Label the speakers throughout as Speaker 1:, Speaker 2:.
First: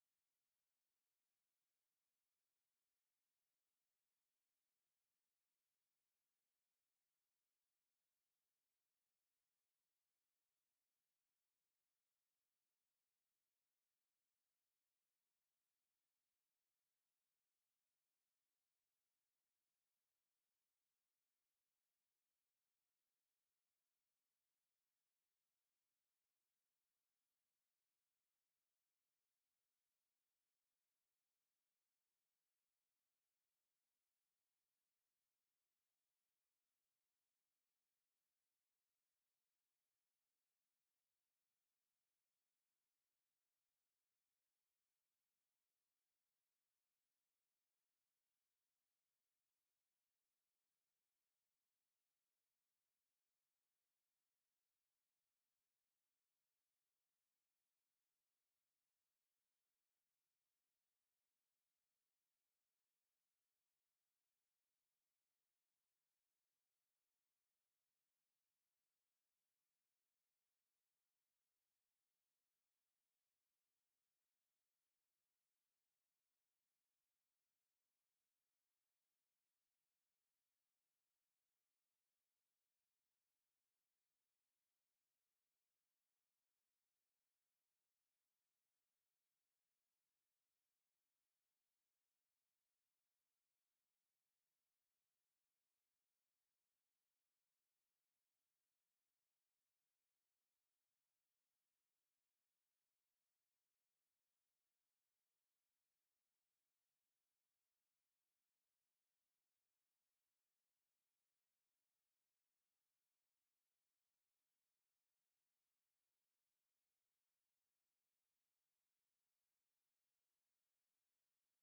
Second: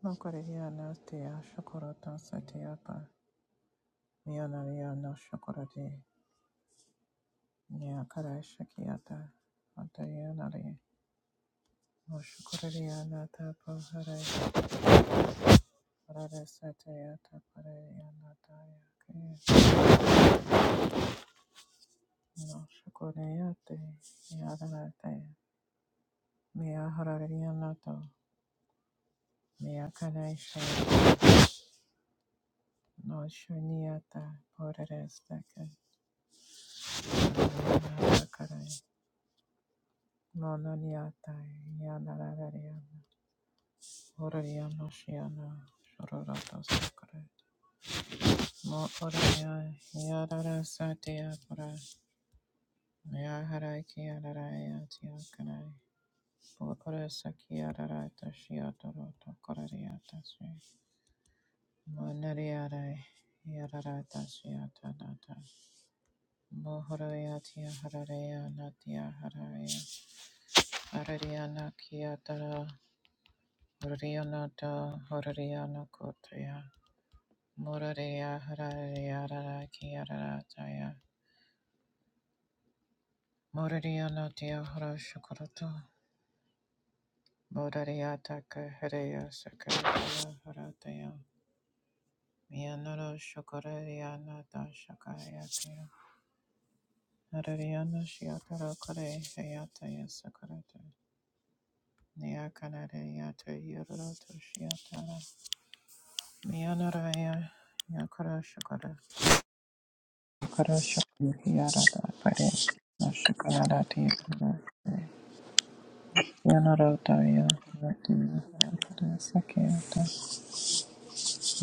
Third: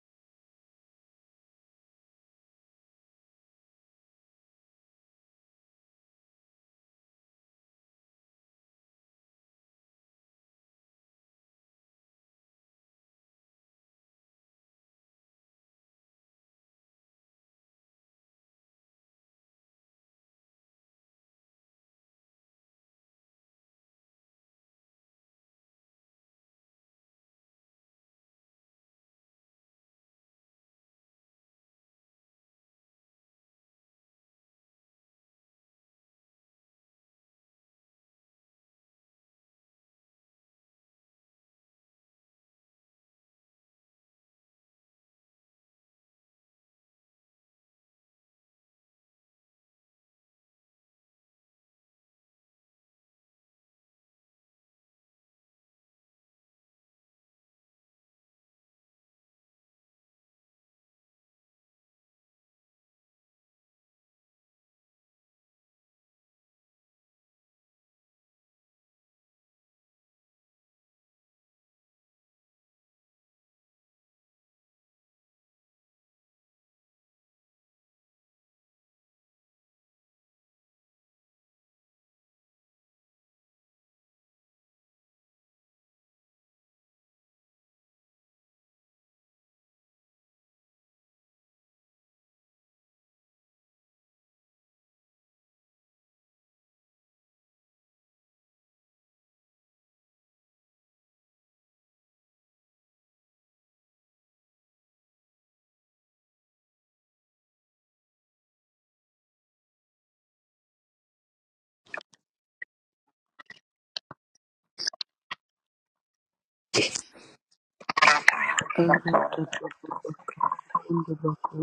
Speaker 1: No correria no tea shokorota satiapa. Mionaria no shokorati. Nia kara shakiata. Antayanari. No shokoraria na tapo hare. Rara satiata pareya na taya ke. No shokoreate. Yadarate. Mia hararia nato. Mia kara shaya. No shuniata. Poreres deke. Mia kara. Mononiata. Yanarariana. Orariana Shiana Shororata Sakare Mo Oraya Yadara Satya Pura Yahara Kiadaraya Tiakarai Po Orasa Kiadarata Shiatoroto Korariata Sri Monariare Yadarata Shiatanata Mohorayatya Hararaya Natya Haraya Arariana Kiatara Orianata Horariana Kotaya Moraria Hararia rara Kiara Taya Moraria Notia Hara Shukuruto Moraria Taka Harea Sakaria Harataya Mianoro Shukuraria Nata Shakayakaya Narariana Shiatara Kore Hayataya Sakurata Niakanaria te Yuruto Shiatara Mianoraya Yakara Shukura Yakara Shukura Yarada Pare Nashukarati Yanarodaya Haratiya
Speaker 2: Tanda
Speaker 1: Harapara
Speaker 2: tatundu
Speaker 1: Sakyata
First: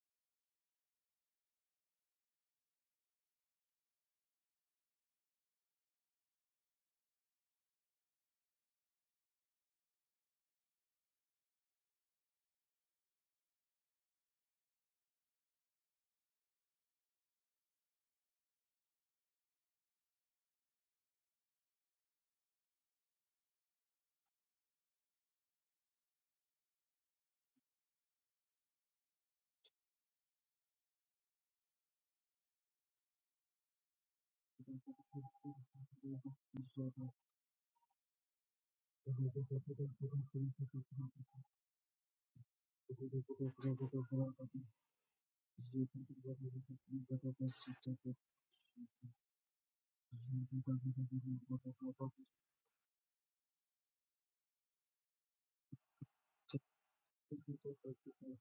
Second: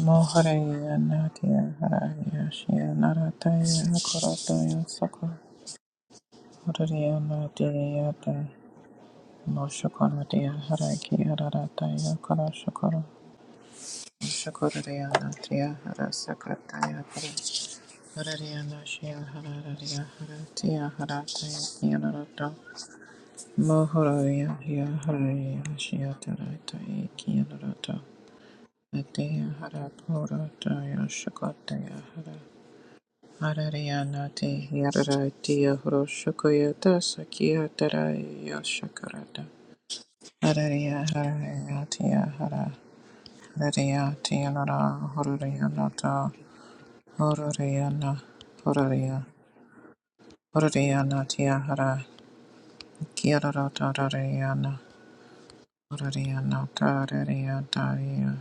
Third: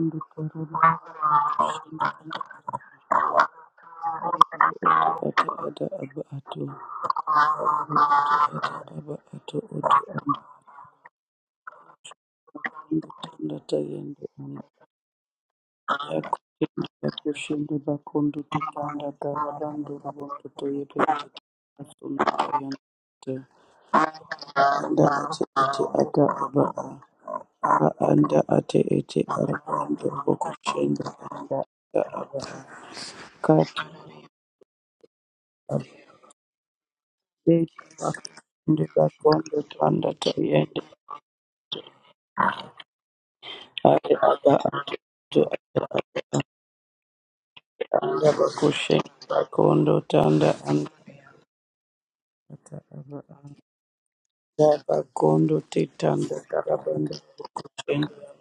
Speaker 1: Moharaya Natya Haraya Shya Narataya Kurataya Saka
Speaker 2: ata ada aba ato
Speaker 1: Haraya Natya
Speaker 2: aba ato oto
Speaker 1: Moshakonatya Haraki Hararataya Karashakara
Speaker 2: amanda tanda tayende anda
Speaker 1: Shakuraya Natya
Speaker 2: yako tende
Speaker 1: Harasakataya Hara
Speaker 2: bakushende bakundu
Speaker 1: Haraya
Speaker 2: tutanda
Speaker 1: Nashya
Speaker 2: tarabando
Speaker 1: Hararaya
Speaker 2: rubondo
Speaker 1: Haratiya
Speaker 2: toyete
Speaker 1: Harataya
Speaker 2: asunda
Speaker 1: Yanarata
Speaker 2: tayende te.
Speaker 1: Moharaya
Speaker 2: anda ate
Speaker 1: Haraya
Speaker 2: ate
Speaker 1: Shya
Speaker 2: ata aba a
Speaker 1: Tarataya
Speaker 2: aba
Speaker 1: Kiyanarata
Speaker 2: anda ate ete
Speaker 1: Ateya hara
Speaker 2: arabando
Speaker 1: poro
Speaker 2: rubokushende
Speaker 1: toyo
Speaker 2: anda ata
Speaker 1: shakotaya
Speaker 2: aba
Speaker 1: hara.
Speaker 2: akati
Speaker 1: Harariana te yarara tiya
Speaker 2: abete
Speaker 1: horo shakoya ta sakiya tara yo
Speaker 2: bakushende
Speaker 1: shakarata.
Speaker 2: bakundu tanda tayende
Speaker 1: Harariya harariya tiya hara.
Speaker 3: Thank
Speaker 2: ate
Speaker 1: Harariya tiya
Speaker 2: aba ato
Speaker 1: nara hororiya nata. Hororiya na
Speaker 2: anda bakushenda
Speaker 1: hororiya.
Speaker 2: bakondo tanda anda
Speaker 1: Hororiya hara.
Speaker 2: ata aba anda
Speaker 1: Kiyarara tarariya na.
Speaker 2: bakondo te tanda
Speaker 1: Hororiya na
Speaker 2: karabanda
Speaker 1: tarariya
Speaker 2: bakushenda
Speaker 1: taya.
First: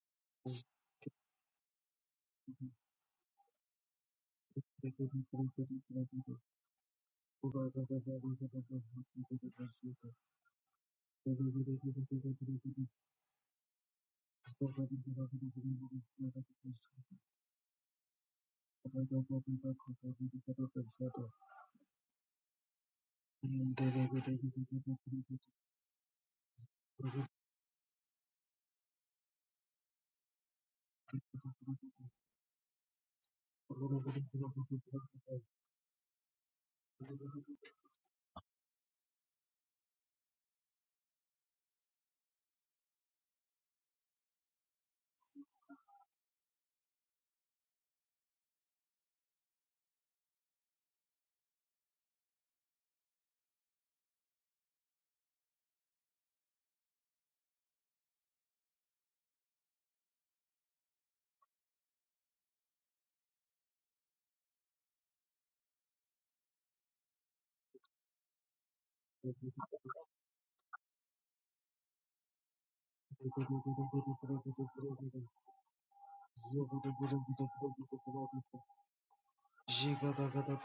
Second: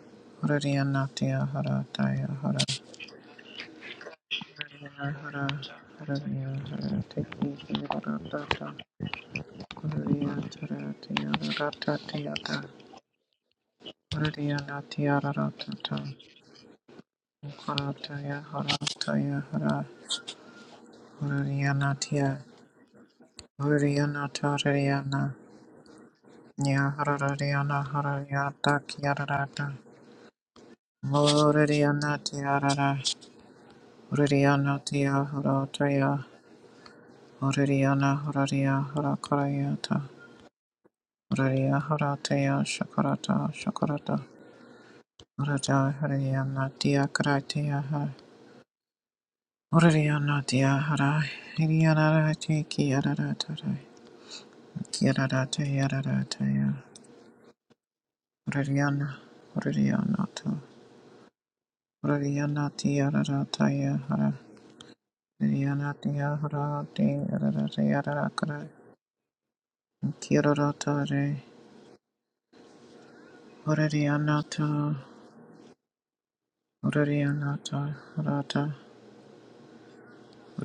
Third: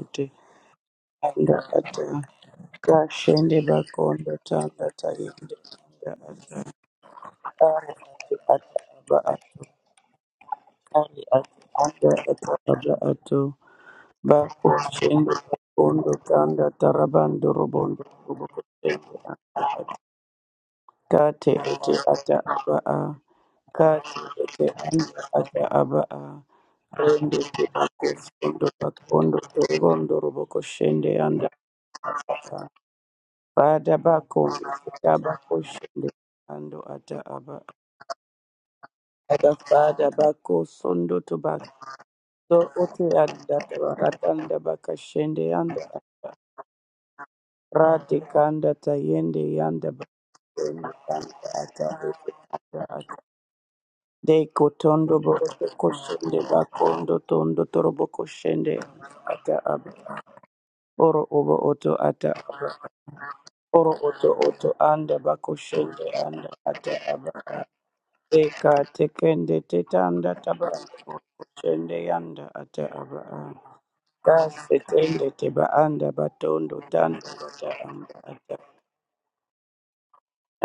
Speaker 2: ete
Speaker 1: Hororiya
Speaker 2: anda
Speaker 1: hara
Speaker 2: ata
Speaker 1: taya hara.
Speaker 2: kashende bakondo tanda tayende anda
Speaker 1: Horariana,
Speaker 2: ata ari ate ata aba ato ari ate anda ata aba ato bakushenda bakondo tanda tarabando robondo robokushenda anda ata kate ete ata aba a. kati ete anda
Speaker 1: Horariana,
Speaker 2: ata aba a rende te bako sondo bakondo torondo roboko shende anda ata fada bako ata bako shende ando ata aba
Speaker 1: Horaria,
Speaker 2: ada
Speaker 1: Horakarayata.
Speaker 2: fada bako sondo to bako
Speaker 1: Raria
Speaker 2: so
Speaker 1: Haratea
Speaker 2: ote
Speaker 1: Shakarata
Speaker 2: anda
Speaker 1: Shakarata
Speaker 2: ratanda baka shende anda
Speaker 1: Rata
Speaker 2: ata
Speaker 1: Hariana Dia Kratia Hai
Speaker 2: rate kanda tayende yanda
Speaker 1: Uriana Dia
Speaker 2: bakondo
Speaker 1: Harai
Speaker 2: anda ata
Speaker 1: Hiriana Rati Kiarata
Speaker 2: Deko tondo boroto
Speaker 1: Kiarata
Speaker 2: koshende
Speaker 1: Yaratataya
Speaker 2: bakondo tondo torobo koshende
Speaker 1: Uriana
Speaker 2: ata aba.
Speaker 1: Uriana To
Speaker 2: Oro obo oto ata aba.
Speaker 1: Uriana Tiara
Speaker 2: Oro
Speaker 1: taya
Speaker 2: oto
Speaker 1: Hara
Speaker 2: oto anda
Speaker 1: Uriana
Speaker 2: bakoshende
Speaker 1: Dia
Speaker 2: anda ata
Speaker 1: Harati
Speaker 2: aba.
Speaker 1: Yarata Yarakara
Speaker 2: Deka tekende tetanda tabanda
Speaker 1: Kirarata Re
Speaker 2: koshende yanda ata aba.
Speaker 1: Uriana
Speaker 2: Kase
Speaker 1: To
Speaker 3: you.
Speaker 2: tende teba anda
Speaker 3: Zagada
Speaker 2: batondo tanda
Speaker 1: Uriana
Speaker 2: ata
Speaker 1: To
Speaker 2: anda ata.
Speaker 1: Rata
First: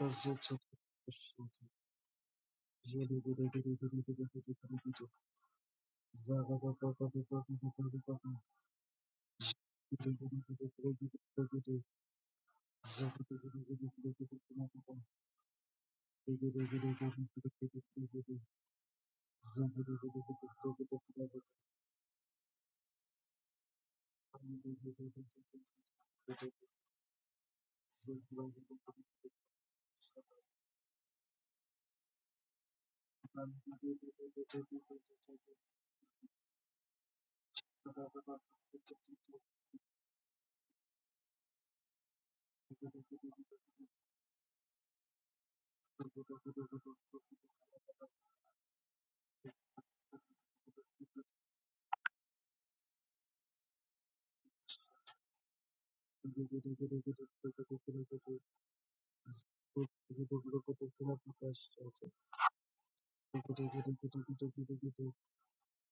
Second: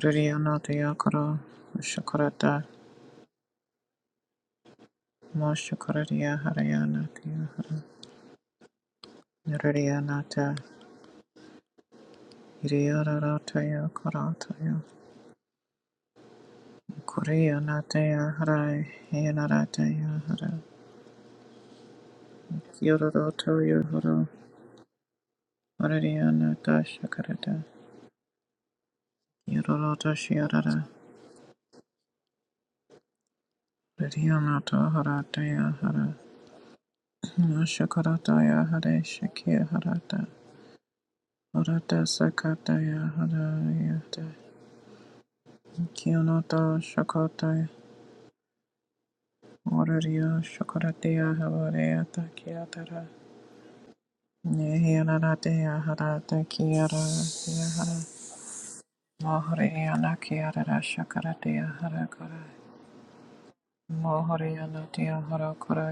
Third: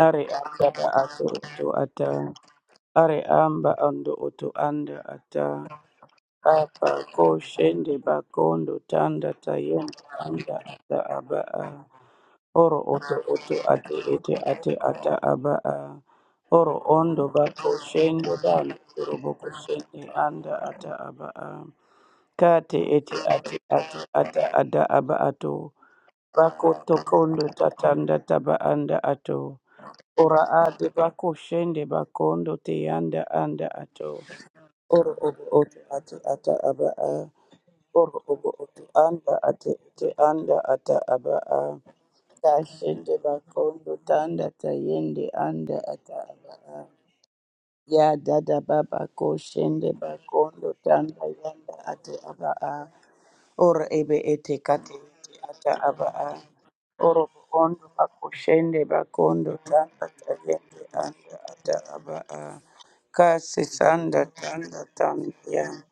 Speaker 2: Are ata ba
Speaker 1: Dia
Speaker 2: ato oto ata.
Speaker 1: Kara
Speaker 2: Are amba ando oto anda ata.
Speaker 1: Moshokaradia
Speaker 2: Papa
Speaker 1: Harayanati
Speaker 2: koshende bakondo tanda tayende anda
Speaker 1: Narayanata
Speaker 2: ata aba a. Oro oto oto
Speaker 1: Iriararataya
Speaker 2: ate ete ate
Speaker 1: Karataya
Speaker 2: ata aba a. Oro ondo bako shende
Speaker 1: Kuriyanataya
Speaker 2: danda
Speaker 1: Harai
Speaker 2: turobo koshende
Speaker 1: Yanarataya Hara
Speaker 2: anda ata aba a. Kate ete ate
Speaker 1: Yororotoya
Speaker 2: ate
Speaker 1: Huru
Speaker 2: ata ada aba ato. Bako
Speaker 1: Ariyanata
Speaker 2: tokondo
Speaker 1: Shakarata
Speaker 2: tatanda taba anda ato.
Speaker 1: Yororota
Speaker 2: Ora
Speaker 1: Shiarara
Speaker 2: ate bako shende bakondo te anda anda ato.
Speaker 1: Riyanata
Speaker 2: Oro oto oto
Speaker 1: Harataya
Speaker 2: ate
Speaker 1: Hara
Speaker 2: ata aba a. Oro obo
Speaker 1: Moshokarataya
Speaker 2: oto
Speaker 1: Hare
Speaker 2: anda
Speaker 1: Shakya
Speaker 2: ate ete
Speaker 1: Harata
Speaker 2: anda ata aba a.
Speaker 1: Orata
Speaker 3: Zugu
Speaker 1: Sakataya
Speaker 2: Kashende bakondo
Speaker 1: Harayata
Speaker 2: tanda tayende anda ata aba a.
Speaker 1: Kiyonata Shakotaya
Speaker 2: Ya dada baba koshende
Speaker 1: Orario
Speaker 2: bakondo tanda
Speaker 1: shakaratea
Speaker 2: yanda
Speaker 1: havarea
Speaker 2: ate aba a.
Speaker 1: takiatara.
Speaker 2: Oro ebe ete kate ete ata
Speaker 1: Nehianaratea
Speaker 2: aba
Speaker 1: hara
Speaker 2: a.
Speaker 1: takiara
Speaker 2: Oro kondo
Speaker 1: yahara.
Speaker 2: bakoshende bakondo tanda
Speaker 1: Mohoreana
Speaker 2: tayende
Speaker 1: kiarara
Speaker 2: anda
Speaker 1: shakaratea
Speaker 2: ata aba a.
Speaker 1: harakara.
Speaker 2: Kasi sanda tanda
Speaker 1: Mohoreana tia
Speaker 2: tanda ya.
Speaker 1: harakara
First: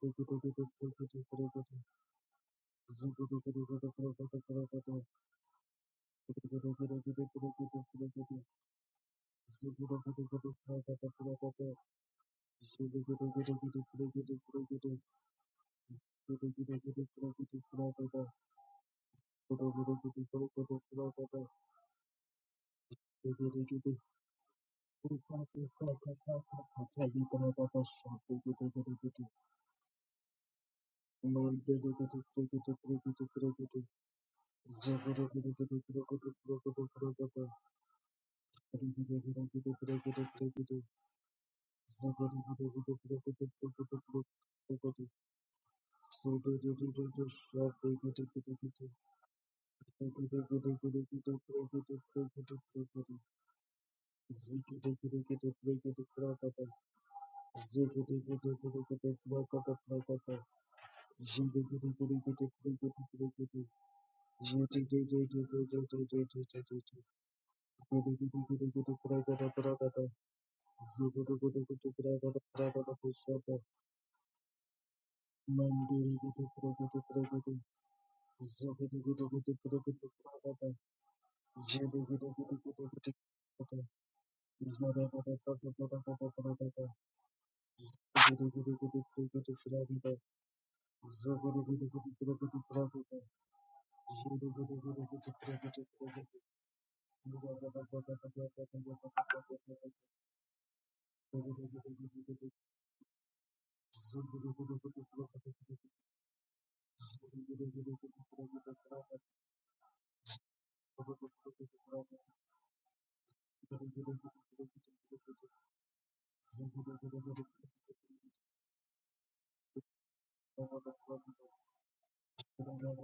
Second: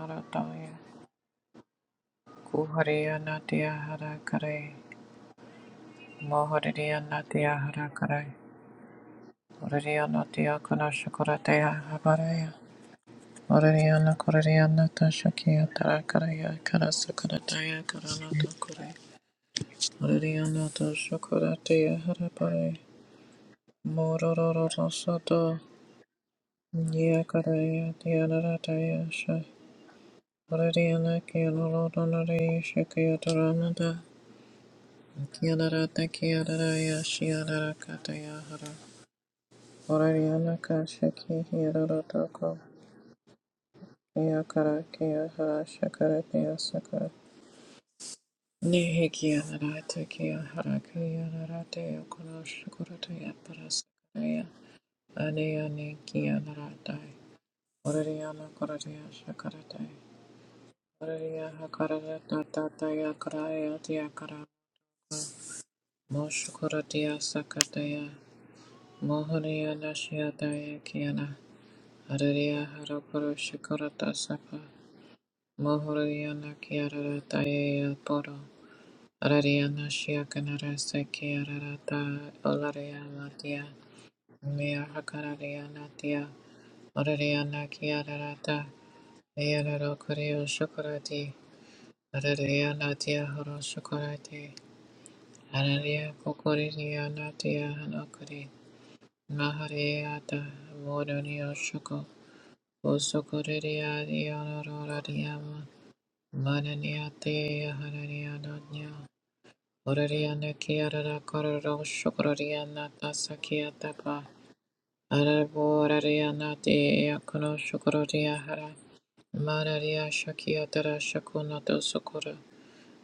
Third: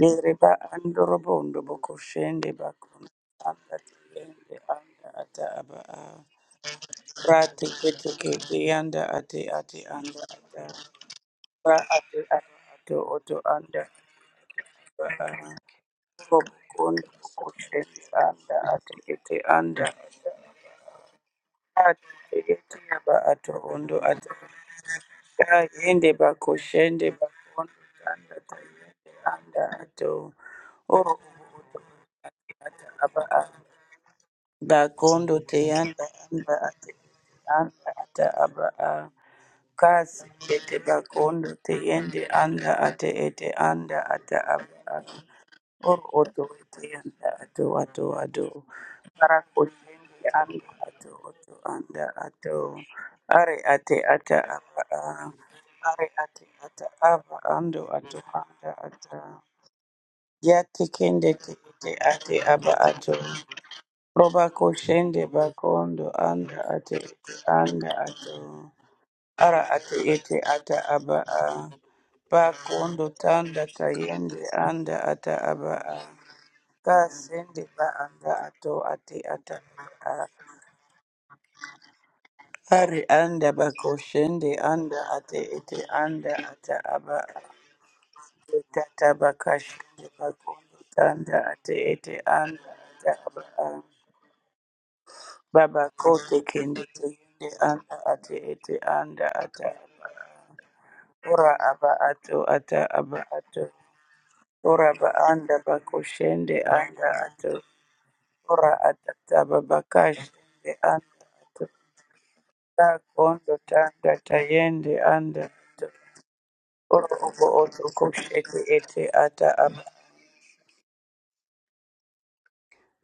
Speaker 2: Yereba andorobo ndoboko shende bakun
Speaker 1: Kuhoreana tia
Speaker 2: anda tiyende
Speaker 1: harakare.
Speaker 2: anda ata aba a.
Speaker 1: Mohoreana
Speaker 2: Ra
Speaker 1: tia
Speaker 2: teke teke
Speaker 1: harakare.
Speaker 2: tiyanda ate ate anda
Speaker 1: Orario tia
Speaker 2: ata.
Speaker 1: kana shakaratea
Speaker 2: Ra ate aba
Speaker 1: havarea.
Speaker 2: ato oto anda
Speaker 1: Orario korareana
Speaker 2: aba a.
Speaker 1: tashakia tarakara
Speaker 2: Kobo
Speaker 1: yakara
Speaker 2: kondo boko
Speaker 1: sakaratea
Speaker 2: shende
Speaker 1: karanata
Speaker 2: anda
Speaker 1: kore.
Speaker 2: ate ete anda ata.
Speaker 1: Oriana tosho
Speaker 2: Ra
Speaker 1: karate
Speaker 2: teke ete
Speaker 1: harapare
Speaker 2: aba ato ondo ata.
Speaker 1: mororo
Speaker 2: Ka
Speaker 1: rosato
Speaker 3: Ziggy,
Speaker 2: yende bako shende
Speaker 1: nia
Speaker 2: bakondo
Speaker 1: karaya
Speaker 2: tanda
Speaker 1: tiarara
Speaker 2: tiyende
Speaker 1: tayasha
Speaker 2: anda ato.
Speaker 1: Oriana kianoro donore shakia
Speaker 2: Oh,
Speaker 1: taranada
Speaker 2: Gakondo te
Speaker 1: kianara
Speaker 2: yanda anda
Speaker 1: takiarara
Speaker 2: ate
Speaker 1: yashiarara
Speaker 2: anda ata
Speaker 1: kataya
Speaker 2: aba
Speaker 1: hara
Speaker 2: a kasi
Speaker 1: Oriana
Speaker 2: ete
Speaker 1: kashaki
Speaker 2: gakondo te
Speaker 1: hiarara
Speaker 2: yende
Speaker 1: toko
Speaker 2: anda ate ete anda ata
Speaker 1: kia
Speaker 2: aba
Speaker 1: kara
Speaker 2: a
Speaker 1: kia hara
Speaker 2: or
Speaker 1: shakara
Speaker 2: oto
Speaker 1: tia
Speaker 2: ete
Speaker 1: sakara
Speaker 2: yanda ato ato ato
Speaker 1: Nihi
Speaker 2: parako
Speaker 1: kianara
Speaker 2: yende
Speaker 1: takia
Speaker 2: anda
Speaker 1: hara
Speaker 2: ato oto
Speaker 1: kianara
Speaker 2: anda
Speaker 1: teokono
Speaker 2: ato
Speaker 1: shakurata
Speaker 2: are ate ata
Speaker 1: yaparasa
Speaker 2: aba a
Speaker 1: Ane ane
Speaker 2: are
Speaker 1: kia
Speaker 2: ate ata
Speaker 1: naratai.
Speaker 2: aba ando ato
Speaker 1: Orariana
Speaker 2: anda
Speaker 1: koraria
Speaker 2: ata
Speaker 1: shakaratai.
Speaker 2: ya tekende te
Speaker 1: Oraria
Speaker 3: Zuguru
Speaker 2: ete
Speaker 1: hakarara
Speaker 2: ate aba
Speaker 1: tatataya
Speaker 2: ato
Speaker 1: karaya
Speaker 2: Roba
Speaker 1: tiakara.
Speaker 2: koshende bakondo anda ate
Speaker 1: Moshukuratia
Speaker 2: ete anga
Speaker 1: sakataya.
Speaker 2: ato. Ara
Speaker 1: Mohoria
Speaker 2: ate ete ata
Speaker 1: nashiataya
Speaker 2: aba
Speaker 1: kiana.
Speaker 2: a.
Speaker 1: Araria
Speaker 2: Bakondo
Speaker 1: harakuru
Speaker 2: tanda
Speaker 1: shikurata
Speaker 2: tayende
Speaker 1: sapa.
Speaker 2: anda ata aba a.
Speaker 1: Mohoria nakiarara
Speaker 2: Kasende ba
Speaker 1: taya
Speaker 2: anda
Speaker 1: poro.
Speaker 2: ato ate ata
Speaker 1: Araria
Speaker 2: aba a.
Speaker 1: nashiakanara sekiarata.
Speaker 2: Ari
Speaker 1: Olaria
Speaker 2: anda
Speaker 1: latia.
Speaker 2: bakoshende
Speaker 1: Mia
Speaker 2: anda ate
Speaker 1: hakararia
Speaker 2: ete
Speaker 1: natia.
Speaker 2: anda ata aba a.
Speaker 1: Oraria nakiarata.
Speaker 2: Tata
Speaker 1: Leonardo
Speaker 2: bakashende
Speaker 1: Correo
Speaker 2: bakondo
Speaker 1: Chocolati,
Speaker 2: tanda ate ete anda
Speaker 1: Araria
Speaker 2: ata
Speaker 1: Natia
Speaker 2: aba
Speaker 1: Horo
Speaker 2: a.
Speaker 1: Chocolati,
Speaker 2: Baba
Speaker 1: Araria
Speaker 2: kote kende
Speaker 1: Cocorinia
Speaker 2: teyende
Speaker 3: Zugu
Speaker 1: Natia
Speaker 2: anda ate
Speaker 1: Hanokari,
Speaker 2: ete anda ata
Speaker 1: Mahariata
Speaker 2: ora
Speaker 1: Moronio
Speaker 2: aba
Speaker 1: Choco,
Speaker 2: ato ata aba ato
Speaker 1: Osocoria
Speaker 2: ora
Speaker 1: Dionora
Speaker 2: ba anda
Speaker 1: Diama,
Speaker 2: ba anda ato
Speaker 1: Mananiate Hanania
Speaker 2: ora
Speaker 1: Donia,
Speaker 2: atata baba
Speaker 1: Oraria
Speaker 2: kashende
Speaker 1: Nakiara
Speaker 2: anda ato
Speaker 1: Corro Chocoria
Speaker 2: ta
Speaker 1: Nata
Speaker 2: kondo tanda
Speaker 1: Tapa,
Speaker 2: tayende anda ato
Speaker 1: Araboraria Nati
Speaker 2: ora obo
Speaker 1: Yakono
Speaker 2: oto
Speaker 1: Chocoria
Speaker 2: koshete
Speaker 1: Hara,
Speaker 2: ete ata aba
Speaker 1: Mararia Shakia Tara Shakuna Dosokora.